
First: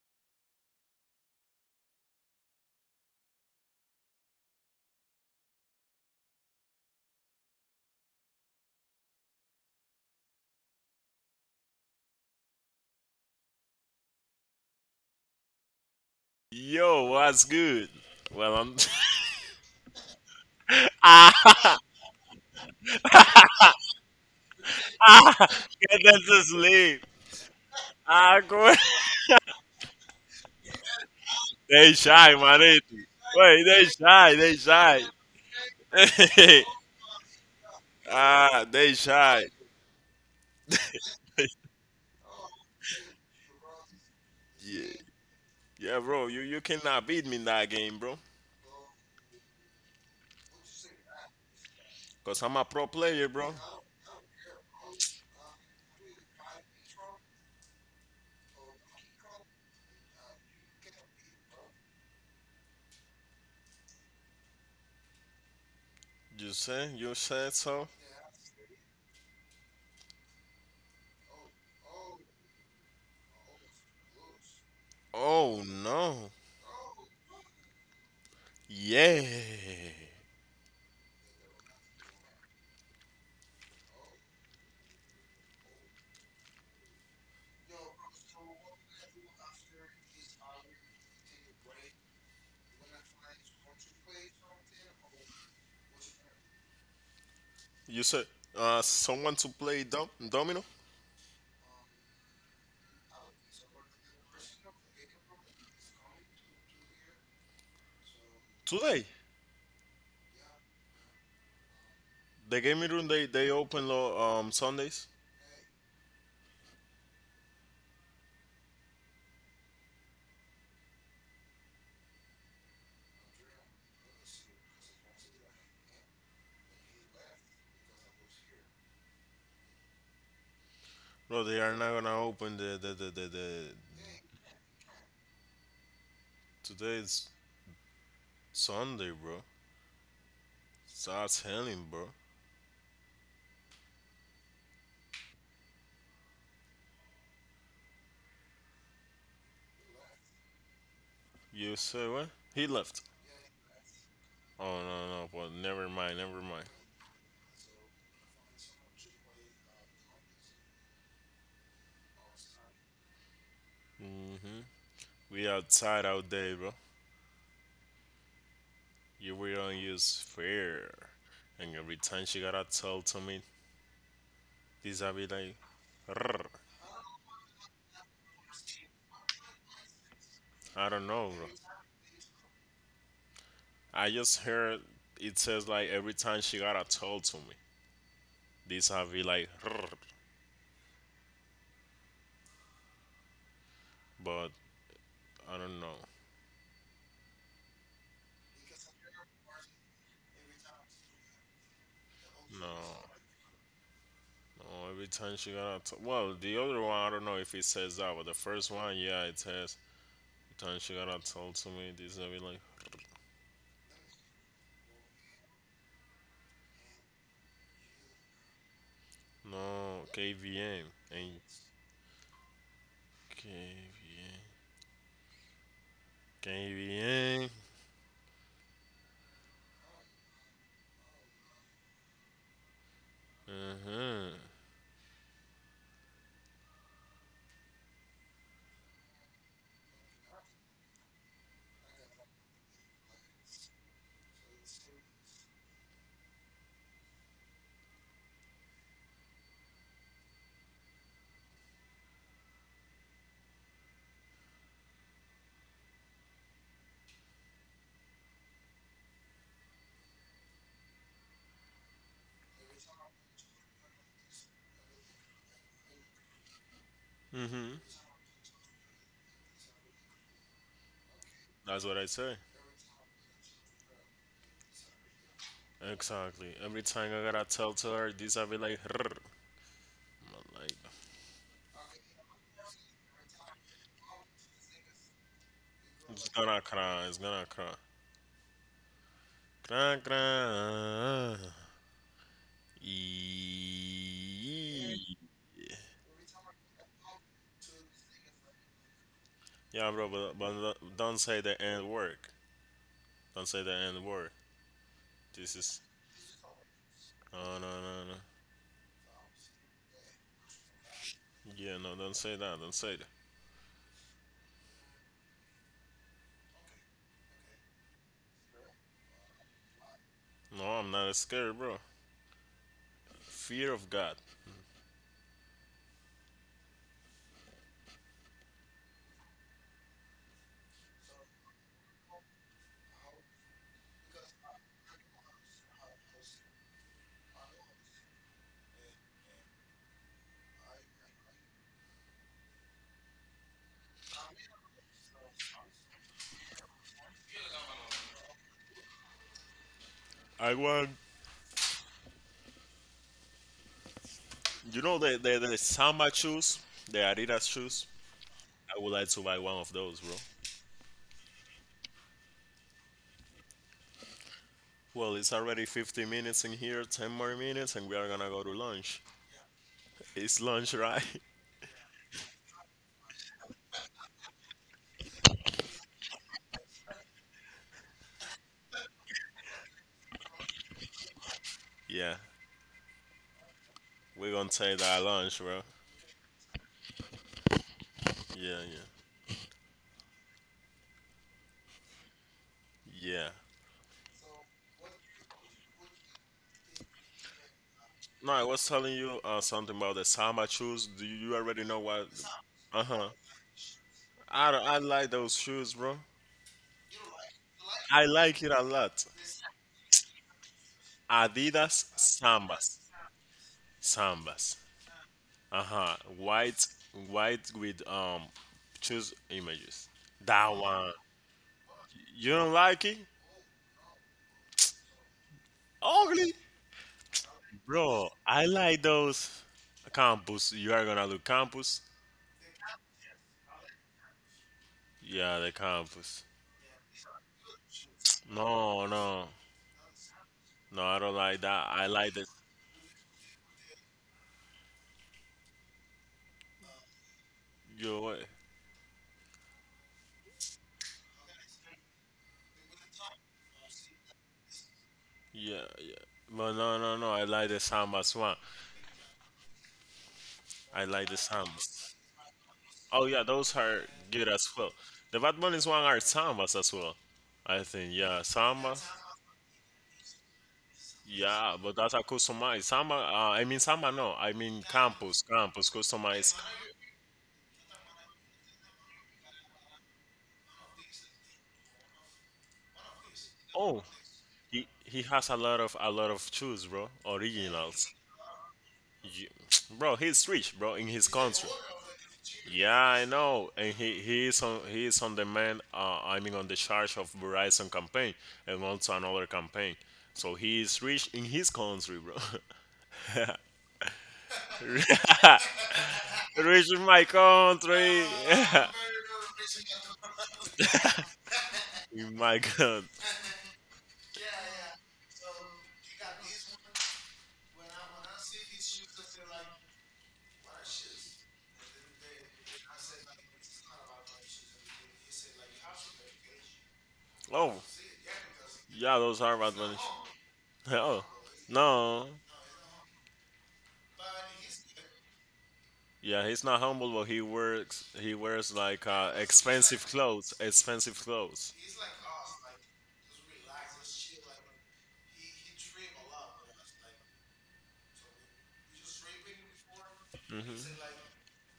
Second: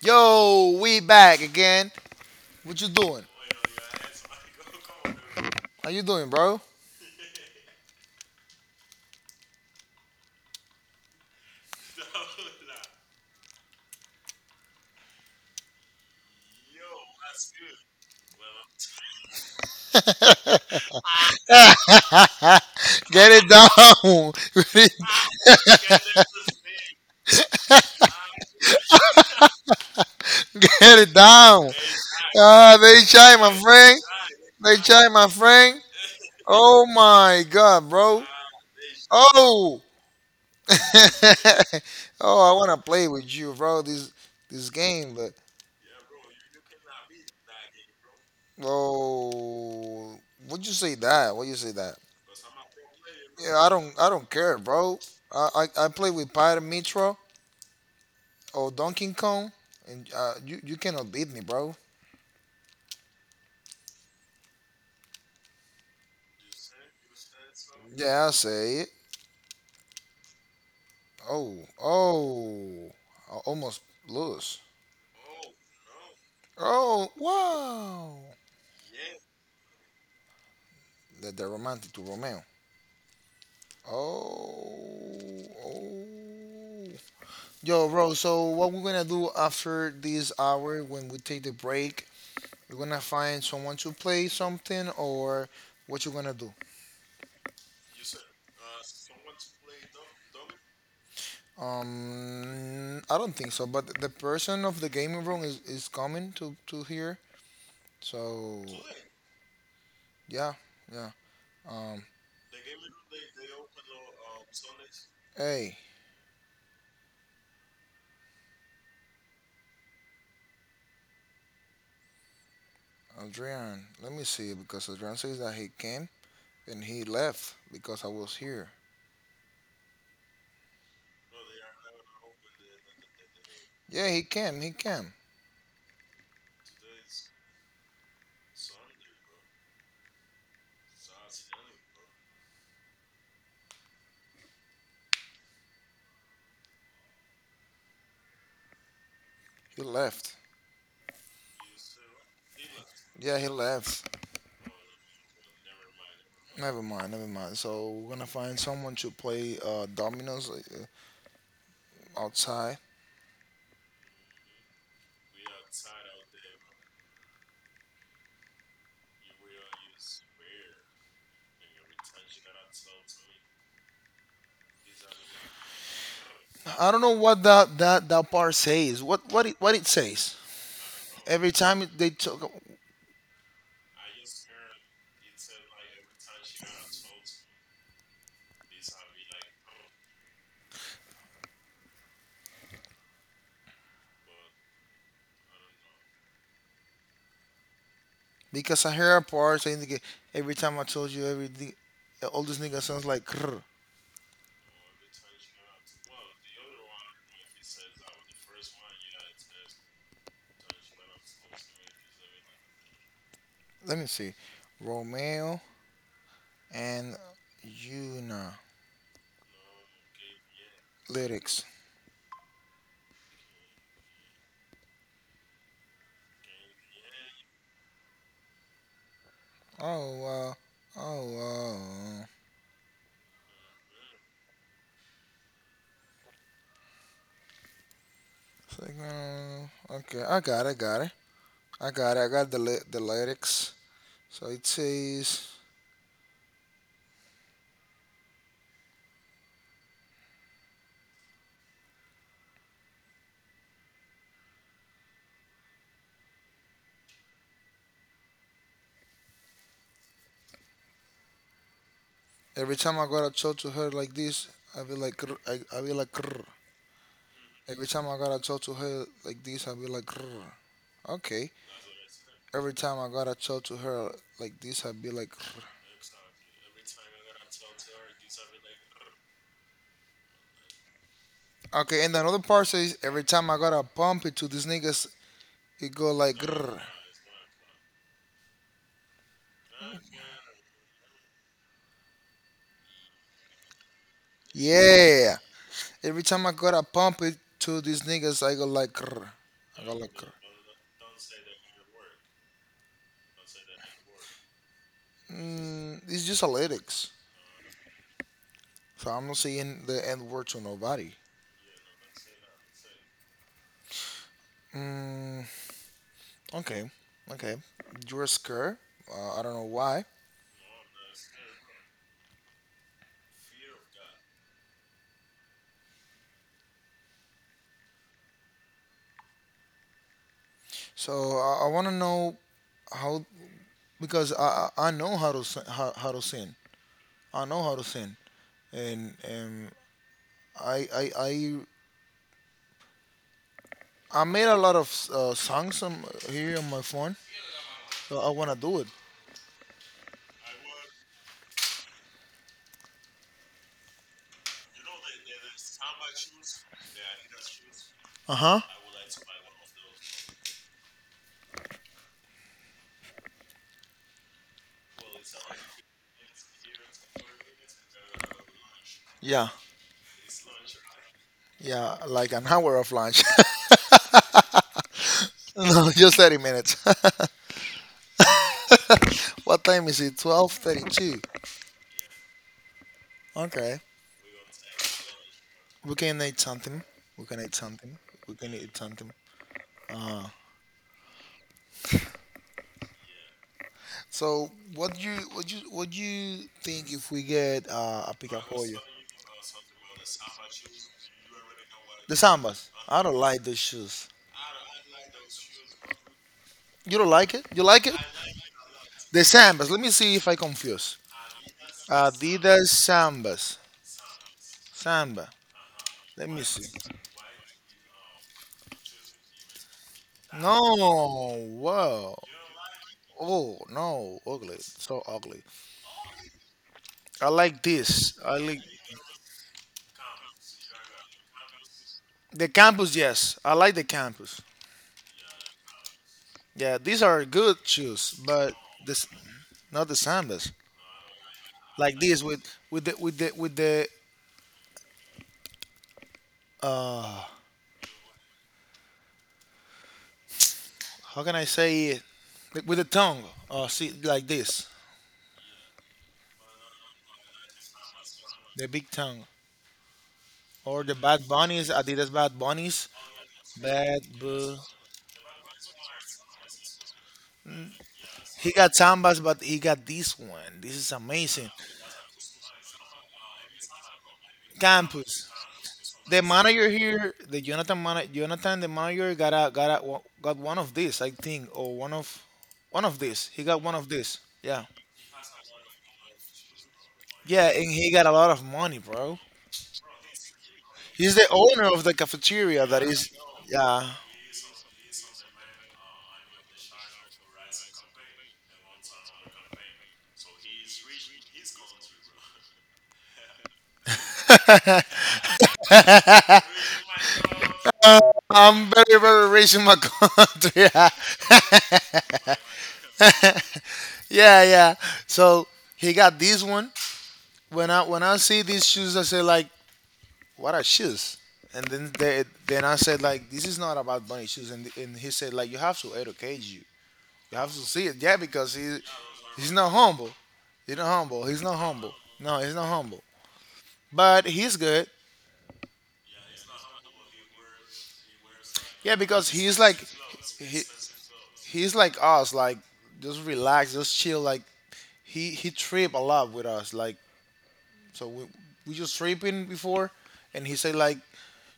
Speaker 1: Yo, we back again. What you doing? How you doing, bro?
Speaker 2: Yo, what's good? Well, I'm
Speaker 1: Get it down.
Speaker 2: getting to sleep. Ah, go.
Speaker 1: Get it down.
Speaker 2: They shy, Agora.
Speaker 1: Ah, they try, my
Speaker 2: Wait, they
Speaker 1: friend.
Speaker 2: shy. They
Speaker 1: They
Speaker 2: shy.
Speaker 1: try, my friend. Oh my god, bro.
Speaker 2: ah, they shy.
Speaker 1: Oh. Oh, I wanna play with you, bro. This
Speaker 2: Yeah.
Speaker 1: game, but
Speaker 2: Yeah, bro, you cannot beat me in that game, bro.
Speaker 1: oh, would you say that? Would you say that?
Speaker 2: Because I'm a pro player, bro.
Speaker 1: Yeah, I don't care, bro. I I play with Pyre Mitro or Donkey Kong, and you you cannot beat me, bro.
Speaker 2: You say? You said so?
Speaker 1: Yeah, I say it. Oh, oh, I almost lost.
Speaker 2: Oh, no.
Speaker 1: Oh, wow.
Speaker 2: Yeah.
Speaker 1: That the romantic to Romeo. Oh, oh. Yo, bro. So what we're gonna do after this hour when we take the break? We're gonna find someone to play something, or what you gonna do?
Speaker 2: You said someone to play Domino?
Speaker 1: I don't think so. But the person of the gaming room is coming to here. So
Speaker 2: Today.
Speaker 1: yeah, yeah. Um,
Speaker 2: The gaming room, they open Sundays.
Speaker 1: hey, Adrian, let me see because Adrian says that he came and he left because I was here.
Speaker 2: Bro, they are not gonna open the
Speaker 1: Yeah, he came.
Speaker 2: today's Sunday, bro. That's him, bro.
Speaker 1: He left.
Speaker 2: You say what? He left.
Speaker 1: Yeah, he left.
Speaker 2: Oh no, no, but never mind, never mind.
Speaker 1: Never mind, never mind. So we're gonna find someone to play dominoes outside.
Speaker 2: Hmm We outside out there, bro. You we don't use fear. And every time she gotta tell to me, this I be like, "Rrr."
Speaker 1: I don't know what that part says. What it says.
Speaker 2: I don't know, bro.
Speaker 1: Every time it, they took
Speaker 2: I just heard it says like every time she gotta tell to me, this I be like, "Rrr," but I don't know.
Speaker 1: because I hear a part saying every time I told you everything, all these
Speaker 2: No.
Speaker 1: niggas sounds like. Krr.
Speaker 2: No, every time she got to t- well, the other one I don't know if it says that, but the first one, yeah, it says every time she got to tell to me this, I be like,
Speaker 1: Let me see. Romeo and Una
Speaker 2: no, KVM and
Speaker 1: lyrics.
Speaker 2: KVM, KVM.
Speaker 1: Oh wow. Oh wow.
Speaker 2: Uh-huh.
Speaker 1: It's like, okay, got it. I got it. I got the the lyrics. So it says every time I gotta talk to her like this, I be like "Grr," I be like "Grr."
Speaker 2: Mm-hmm.
Speaker 1: Every time I gotta talk to her like this, I be like "Grr." Okay.
Speaker 2: That's what I say.
Speaker 1: Every time I gotta talk to her like this, I be like "Grr."
Speaker 2: Exactly. Every time I gotta tell to her this, I be like, "Rrr." I'm like,
Speaker 1: Okay. And another part says every time I gotta pump it to these niggas, it go like "Grr."
Speaker 2: it's gonna cry, cry, cry. Eeeeee.
Speaker 1: Yeah. Every time I gotta pump it to these niggas, I go like, "Grr." I
Speaker 2: Yeah,
Speaker 1: go
Speaker 2: bro,
Speaker 1: like, "Grr."
Speaker 2: but don't say the N word. Don't say the N word. This is.
Speaker 1: Mm, it's just a lyrics.
Speaker 2: No, no, no, no.
Speaker 1: So I'm not saying the N word to nobody.
Speaker 2: Yeah, no, don't say that. Don't say that.
Speaker 1: Mm, okay, okay. You're scared. I don't know why.
Speaker 2: No, I'm not scared, bro. Fear of God.
Speaker 1: So I want to know how because I know how to sin, how to sin. I know how to sin, and and I I I, I made a lot of songs on, here on my phone. So I want to do it.
Speaker 2: I want. You know the Samba shoes? The Adidas shoes?
Speaker 1: Uh-huh.
Speaker 2: I would like to buy one of those, bro. Well, it's already 50 minutes in here, 10 more minutes, and we are gonna go to lunch.
Speaker 1: Yeah.
Speaker 2: It's lunch, right?
Speaker 1: Yeah, like an hour of lunch. No, just 30 minutes. What time is it? 12:32.
Speaker 2: Yeah.
Speaker 1: Okay.
Speaker 2: We're gonna take that lunch, bro.
Speaker 1: We can eat something. We can eat something. We can
Speaker 2: Yeah,
Speaker 1: eat
Speaker 2: yeah.
Speaker 1: something.
Speaker 2: Yeah.
Speaker 1: So, what you think if we get a
Speaker 2: No,
Speaker 1: pica
Speaker 2: I was
Speaker 1: pollo?
Speaker 2: telling you something about the Samba shoes. Do you, you already know what?
Speaker 1: The sambas.
Speaker 2: Uh
Speaker 1: I
Speaker 2: huh.
Speaker 1: don't like those shoes.
Speaker 2: I, don't- I like those shoes, bro.
Speaker 1: You don't like it? You like it?
Speaker 2: I like it a lot.
Speaker 1: The sambas. Let me see if I confuse.
Speaker 2: Adidas
Speaker 1: Adidas
Speaker 2: Sambas,
Speaker 1: sambas.
Speaker 2: Sambas.
Speaker 1: Samba.
Speaker 2: Uh huh.
Speaker 1: Let me
Speaker 2: White,
Speaker 1: see.
Speaker 2: white with choose images. That one.
Speaker 1: No, wow.
Speaker 2: You don't like it?
Speaker 1: Oh, no, ugly. So ugly.
Speaker 2: Ugly,
Speaker 1: I like
Speaker 2: bro.
Speaker 1: this. I
Speaker 2: I
Speaker 1: like
Speaker 2: like those. Campus. You are gonna do campus.
Speaker 1: the campus, yes. I like the campus.
Speaker 2: Yeah, the campus.
Speaker 1: Yeah, these are good shoes, but
Speaker 2: No,
Speaker 1: this
Speaker 2: no,
Speaker 1: not the sandals.
Speaker 2: no. I don't like that. I
Speaker 1: Like
Speaker 2: like
Speaker 1: this
Speaker 2: the.
Speaker 1: with with the uh
Speaker 2: Yo, what?
Speaker 1: how can I say it? Like with the tongue. Oh, see like this.
Speaker 2: Yeah, yeah. But no, no, no. I like the samba as well.
Speaker 1: The big tongue. Or
Speaker 2: I
Speaker 1: the
Speaker 2: like the
Speaker 1: bad
Speaker 2: samba.
Speaker 1: bunnies, Adidas bad bunnies.
Speaker 2: Oh yeah, those are
Speaker 1: Bad
Speaker 2: good as
Speaker 1: bu-
Speaker 2: well. The Bad Bunny's one are sambas as well. I think yeah,
Speaker 1: He got
Speaker 2: samba.
Speaker 1: Sambas, but he got this one. This is amazing.
Speaker 2: Yeah, but that's a customized samba. I mean samba. No, I mean campus,
Speaker 1: Campus.
Speaker 2: campus
Speaker 1: The
Speaker 2: customized.
Speaker 1: manager here, the Jonathan, the manager got one of these, I think, or one of these. He got one
Speaker 2: Oh,
Speaker 1: of these. Yeah,
Speaker 2: he has a lot of shoes, bro.
Speaker 1: yeah, and he
Speaker 2: Originals.
Speaker 1: got a lot of money, bro.
Speaker 2: You- bro. He's rich, bro, in his
Speaker 1: He's the
Speaker 2: country.
Speaker 1: owner of the cafeteria
Speaker 2: Yeah,
Speaker 1: that
Speaker 2: I
Speaker 1: is.
Speaker 2: know, and
Speaker 1: Yeah,
Speaker 2: he is on the man. I mean, on the charge of Verizon campaign and also another campaign. So he is rich in his country, bro. rich in my country. Yeah.
Speaker 1: I'm very rich in my country. Yeah.
Speaker 2: in my god.
Speaker 1: Yeah, yeah. So he got this one. When I see these shoes, I say like, what are shoes? And then they, then I said like this is not about bunny shoes, and he said like you have to educate you, you have
Speaker 2: Oh,
Speaker 1: to see it, yeah, because he
Speaker 2: yeah, those are
Speaker 1: he's not
Speaker 2: advantage.
Speaker 1: humble,
Speaker 2: Oh,
Speaker 1: he's not humble,
Speaker 2: no.
Speaker 1: no, he's not humble, but he's good,
Speaker 2: Yeah, he's not humble, but he works. He wears like
Speaker 1: yeah, because he's
Speaker 2: expensive
Speaker 1: like
Speaker 2: clothes.
Speaker 1: he,
Speaker 2: Expensive clothes.
Speaker 1: he's like us, like just relax, just chill, like he trip a lot with us, like so we just tripping before, and he said like,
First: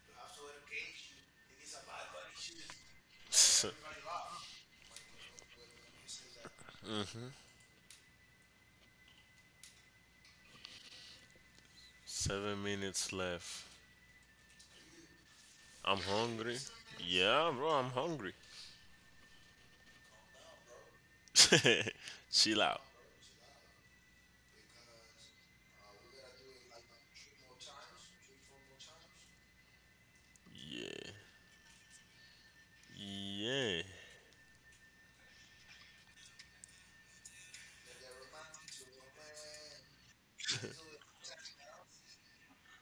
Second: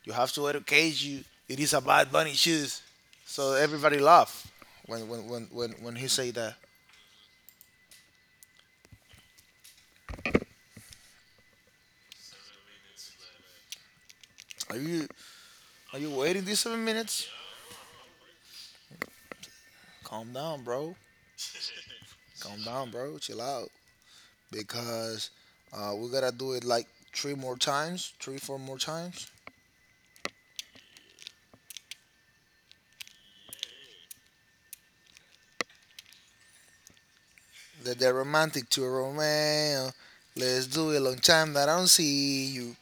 Speaker 1: you have to educate you. It is a bad bunny shoes. So everybody laugh when he say that.
Speaker 2: 7 minutes left.
Speaker 1: Are you
Speaker 2: I'm
Speaker 1: are you waiting
Speaker 2: hungry.
Speaker 1: these 7 minutes?
Speaker 2: Yeah, bro, I'm hungry.
Speaker 1: Calm down, bro.
Speaker 2: Chill
Speaker 1: Calm
Speaker 2: out.
Speaker 1: down, bro. Chill out. Because we gotta do it like three more times, 3, 4 more times.
Speaker 2: Yeah. Yeah.
Speaker 1: That they're romantic to Romeo. Let's do it. Long time that I don't see you.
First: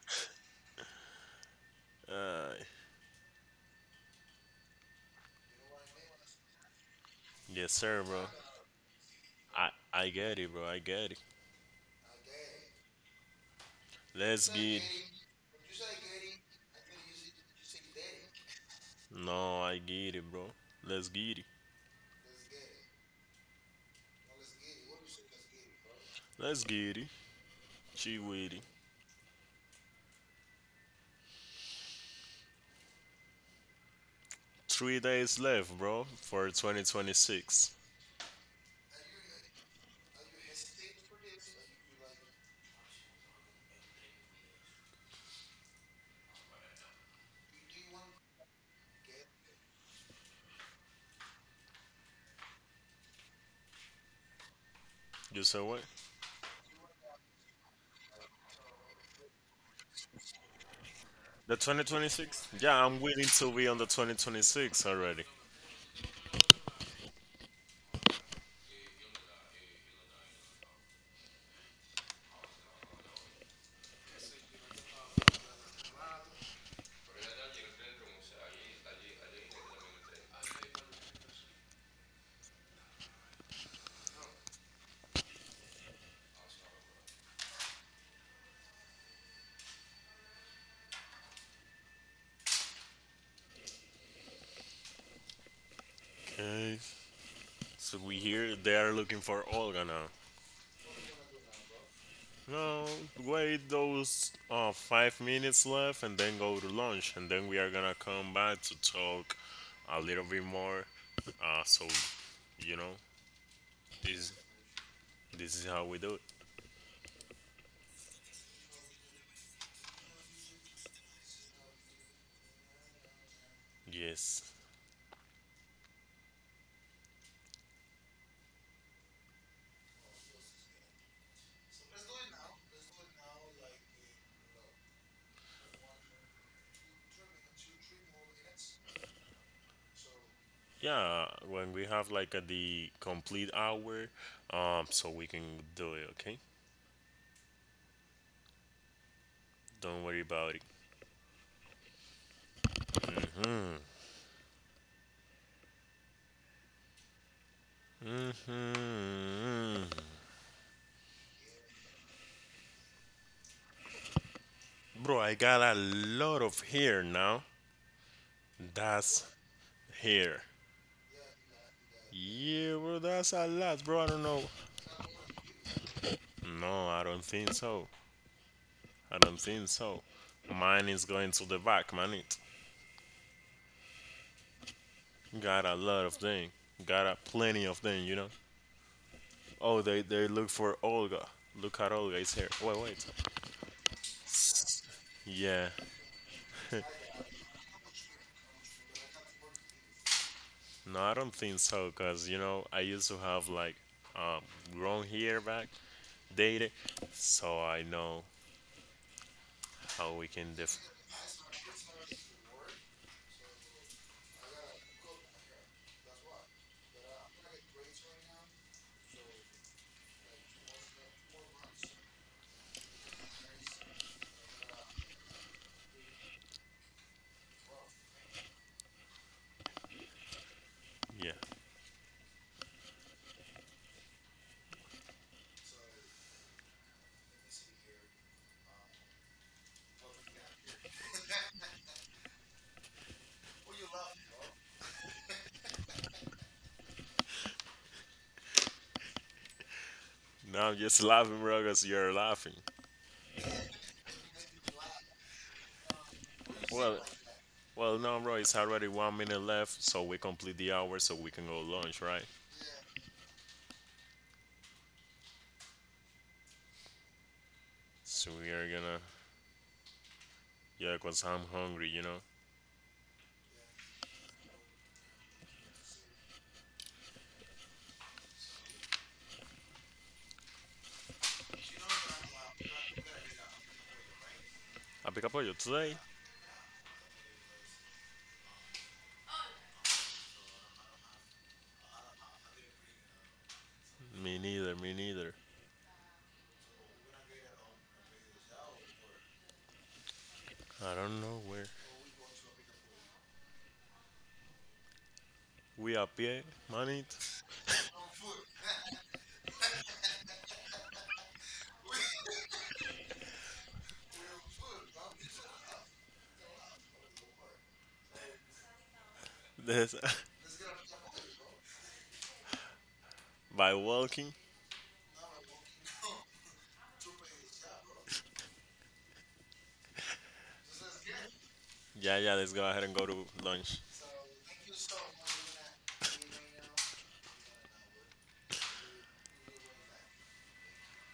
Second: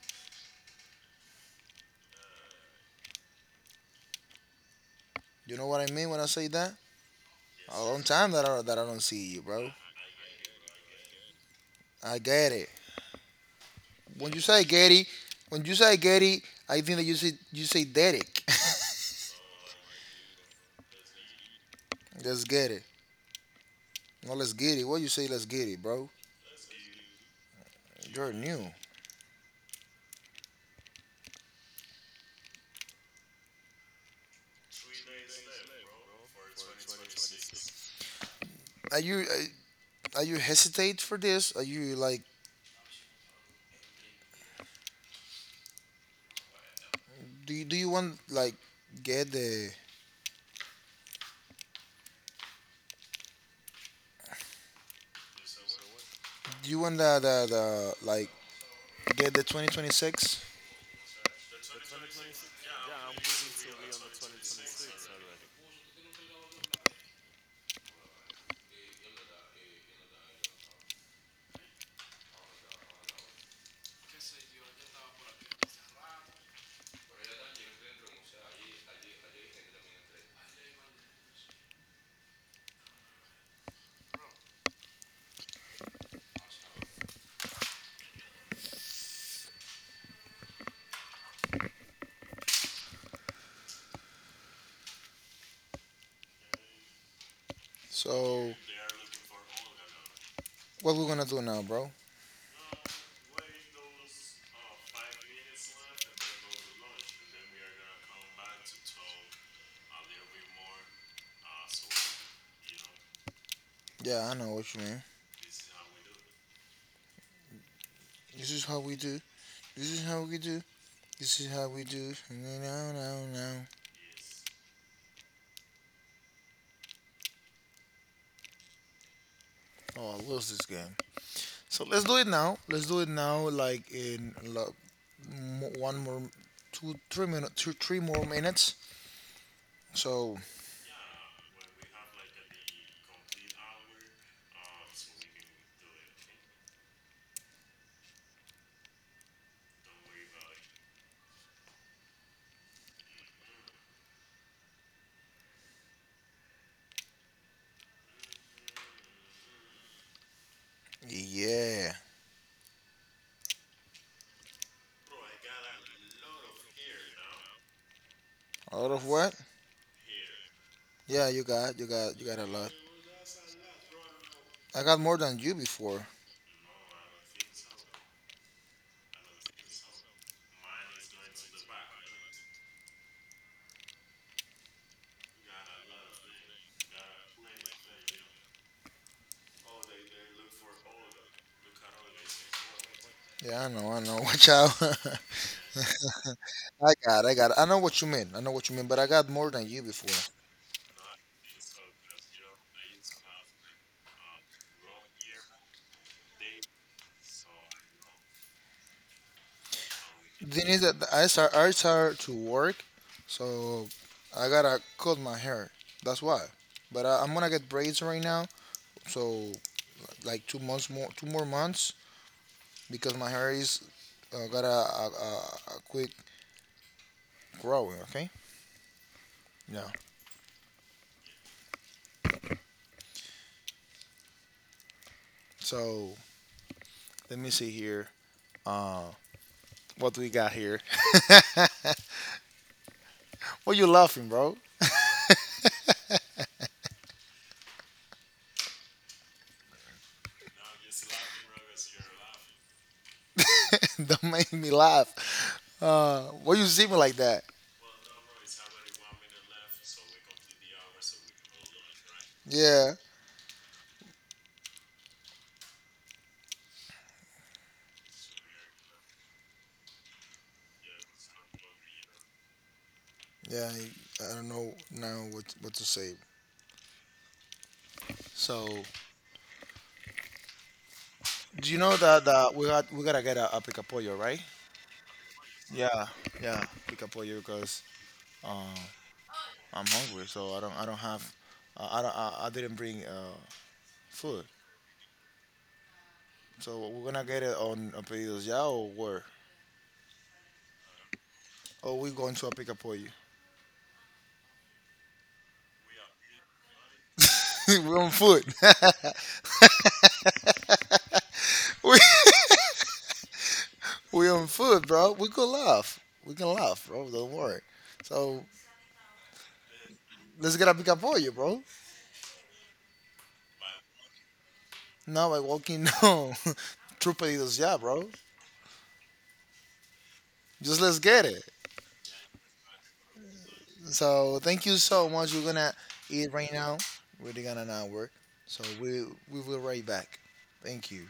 Speaker 2: Uh,
Speaker 1: You know what I mean when I say that?
Speaker 2: yes,
Speaker 1: A long
Speaker 2: sir, bro.
Speaker 1: time that I don't see you,
Speaker 2: I,
Speaker 1: bro.
Speaker 2: I get it, bro. I get it.
Speaker 1: I get it. When you
Speaker 2: Let's
Speaker 1: say
Speaker 2: get it.
Speaker 1: Getty, when you say Getty, I think that you say Derek.
Speaker 2: No, I get it, bro. Let's get it.
Speaker 1: Let's get it. No, let's get it. What you say? Let's get it, bro.
Speaker 2: Let's get it. Gee
Speaker 1: You're
Speaker 2: witty.
Speaker 1: new.
Speaker 2: 3 days left, bro, for 2026.
Speaker 1: Are you uh, are you hesitate for this? Are you like do you want like get the
Speaker 2: You said what?
Speaker 1: do you want the like get the 2026?
Speaker 2: The 2026? Yeah, I'm willing to be on the 2026 already. Okay. So we
Speaker 1: So
Speaker 2: hear they are looking for Olga now.
Speaker 1: what we're gonna do now, bro?
Speaker 2: No, wait those 5 minutes left and then go to lunch. And then we are gonna come back to talk a little bit more. Uh, so, you know,
Speaker 1: Yeah,
Speaker 2: this,
Speaker 1: I know what you mean.
Speaker 2: this is how we do it.
Speaker 1: This is how we do. This is how we do. This is how we do. No, no, no, no.
Speaker 2: Yes.
Speaker 1: Oh, I lose this game. So let's do it now. Let's do it now. Like in one more, two, three more minutes. So
Speaker 2: Yeah, when we have like a, the complete hour, so we can do it, okay? Don't worry about it. Mhm.
Speaker 1: yeah,
Speaker 2: Bro, I got a lot of hair now.
Speaker 1: a lot of
Speaker 2: That's
Speaker 1: what?
Speaker 2: here.
Speaker 1: Yeah, you got a lot.
Speaker 2: Yeah, bro, that's a lot, bro. I don't know.
Speaker 1: I got more than you before.
Speaker 2: No, I don't think so. I don't think so. Mine is going to the back, man. It got a lot of thing. Got a plenty of thing, you know. Oh, they look for Olga. Look at Olga. It's here. Wait, wait.
Speaker 1: Yeah, I know, I know. Watch out.
Speaker 2: Yeah.
Speaker 1: I got, I got. I know what you mean. I know what you mean, but I got more than you before.
Speaker 2: No, I don't think so, cause you know I used to have like um grown hair back, dated, so I know how we can
Speaker 1: The thing
Speaker 2: def.
Speaker 1: is that I start to work, so I gotta cut my hair. That's why. But I'm gonna get braids right now, so like 2 months more, two more months, because my hair is got a quick growing. Okay. Yeah.
Speaker 2: Yeah.
Speaker 1: So let me see here. Uh, what do we got here? What you laughing, bro?
Speaker 2: Now I'm just laughing, bro, cause you're laughing.
Speaker 1: Don't make me laugh. Why you see me
Speaker 2: Well,
Speaker 1: like that?
Speaker 2: Well, no, bro, it's already 1 minute left, so we complete the hour so we can go lunch, right?
Speaker 1: Yeah.
Speaker 2: So we are gonna. Yeah, because I'm hungry, you know?
Speaker 1: Yeah. I don't know now what to say. So do you know that we gotta get a picapollo, right?
Speaker 2: ¿A pica pollo today?
Speaker 1: Yeah, yeah, picapollo because uh, I'm hungry, so I don't have I don't, I didn't bring
Speaker 2: Me
Speaker 1: food,
Speaker 2: neither, me neither.
Speaker 1: so we're gonna get it on a pedidos ya or where?
Speaker 2: I don't know where.
Speaker 1: Oh, we going to a picapollo.
Speaker 2: We a pie, manito.
Speaker 1: We're on food. we we on food, bro. We could laugh. We can laugh, bro. Don't worry. So
Speaker 2: This,
Speaker 1: let's get a picapollo, bro.
Speaker 2: by walking.
Speaker 1: Not by walking no. True pedidos ya, bro. Just let's get it.
Speaker 2: Yeah, yeah, let's go ahead and go to lunch.
Speaker 1: So thank you so much. We're gonna eat right now. We're gonna not work. So we will right back. Thank you.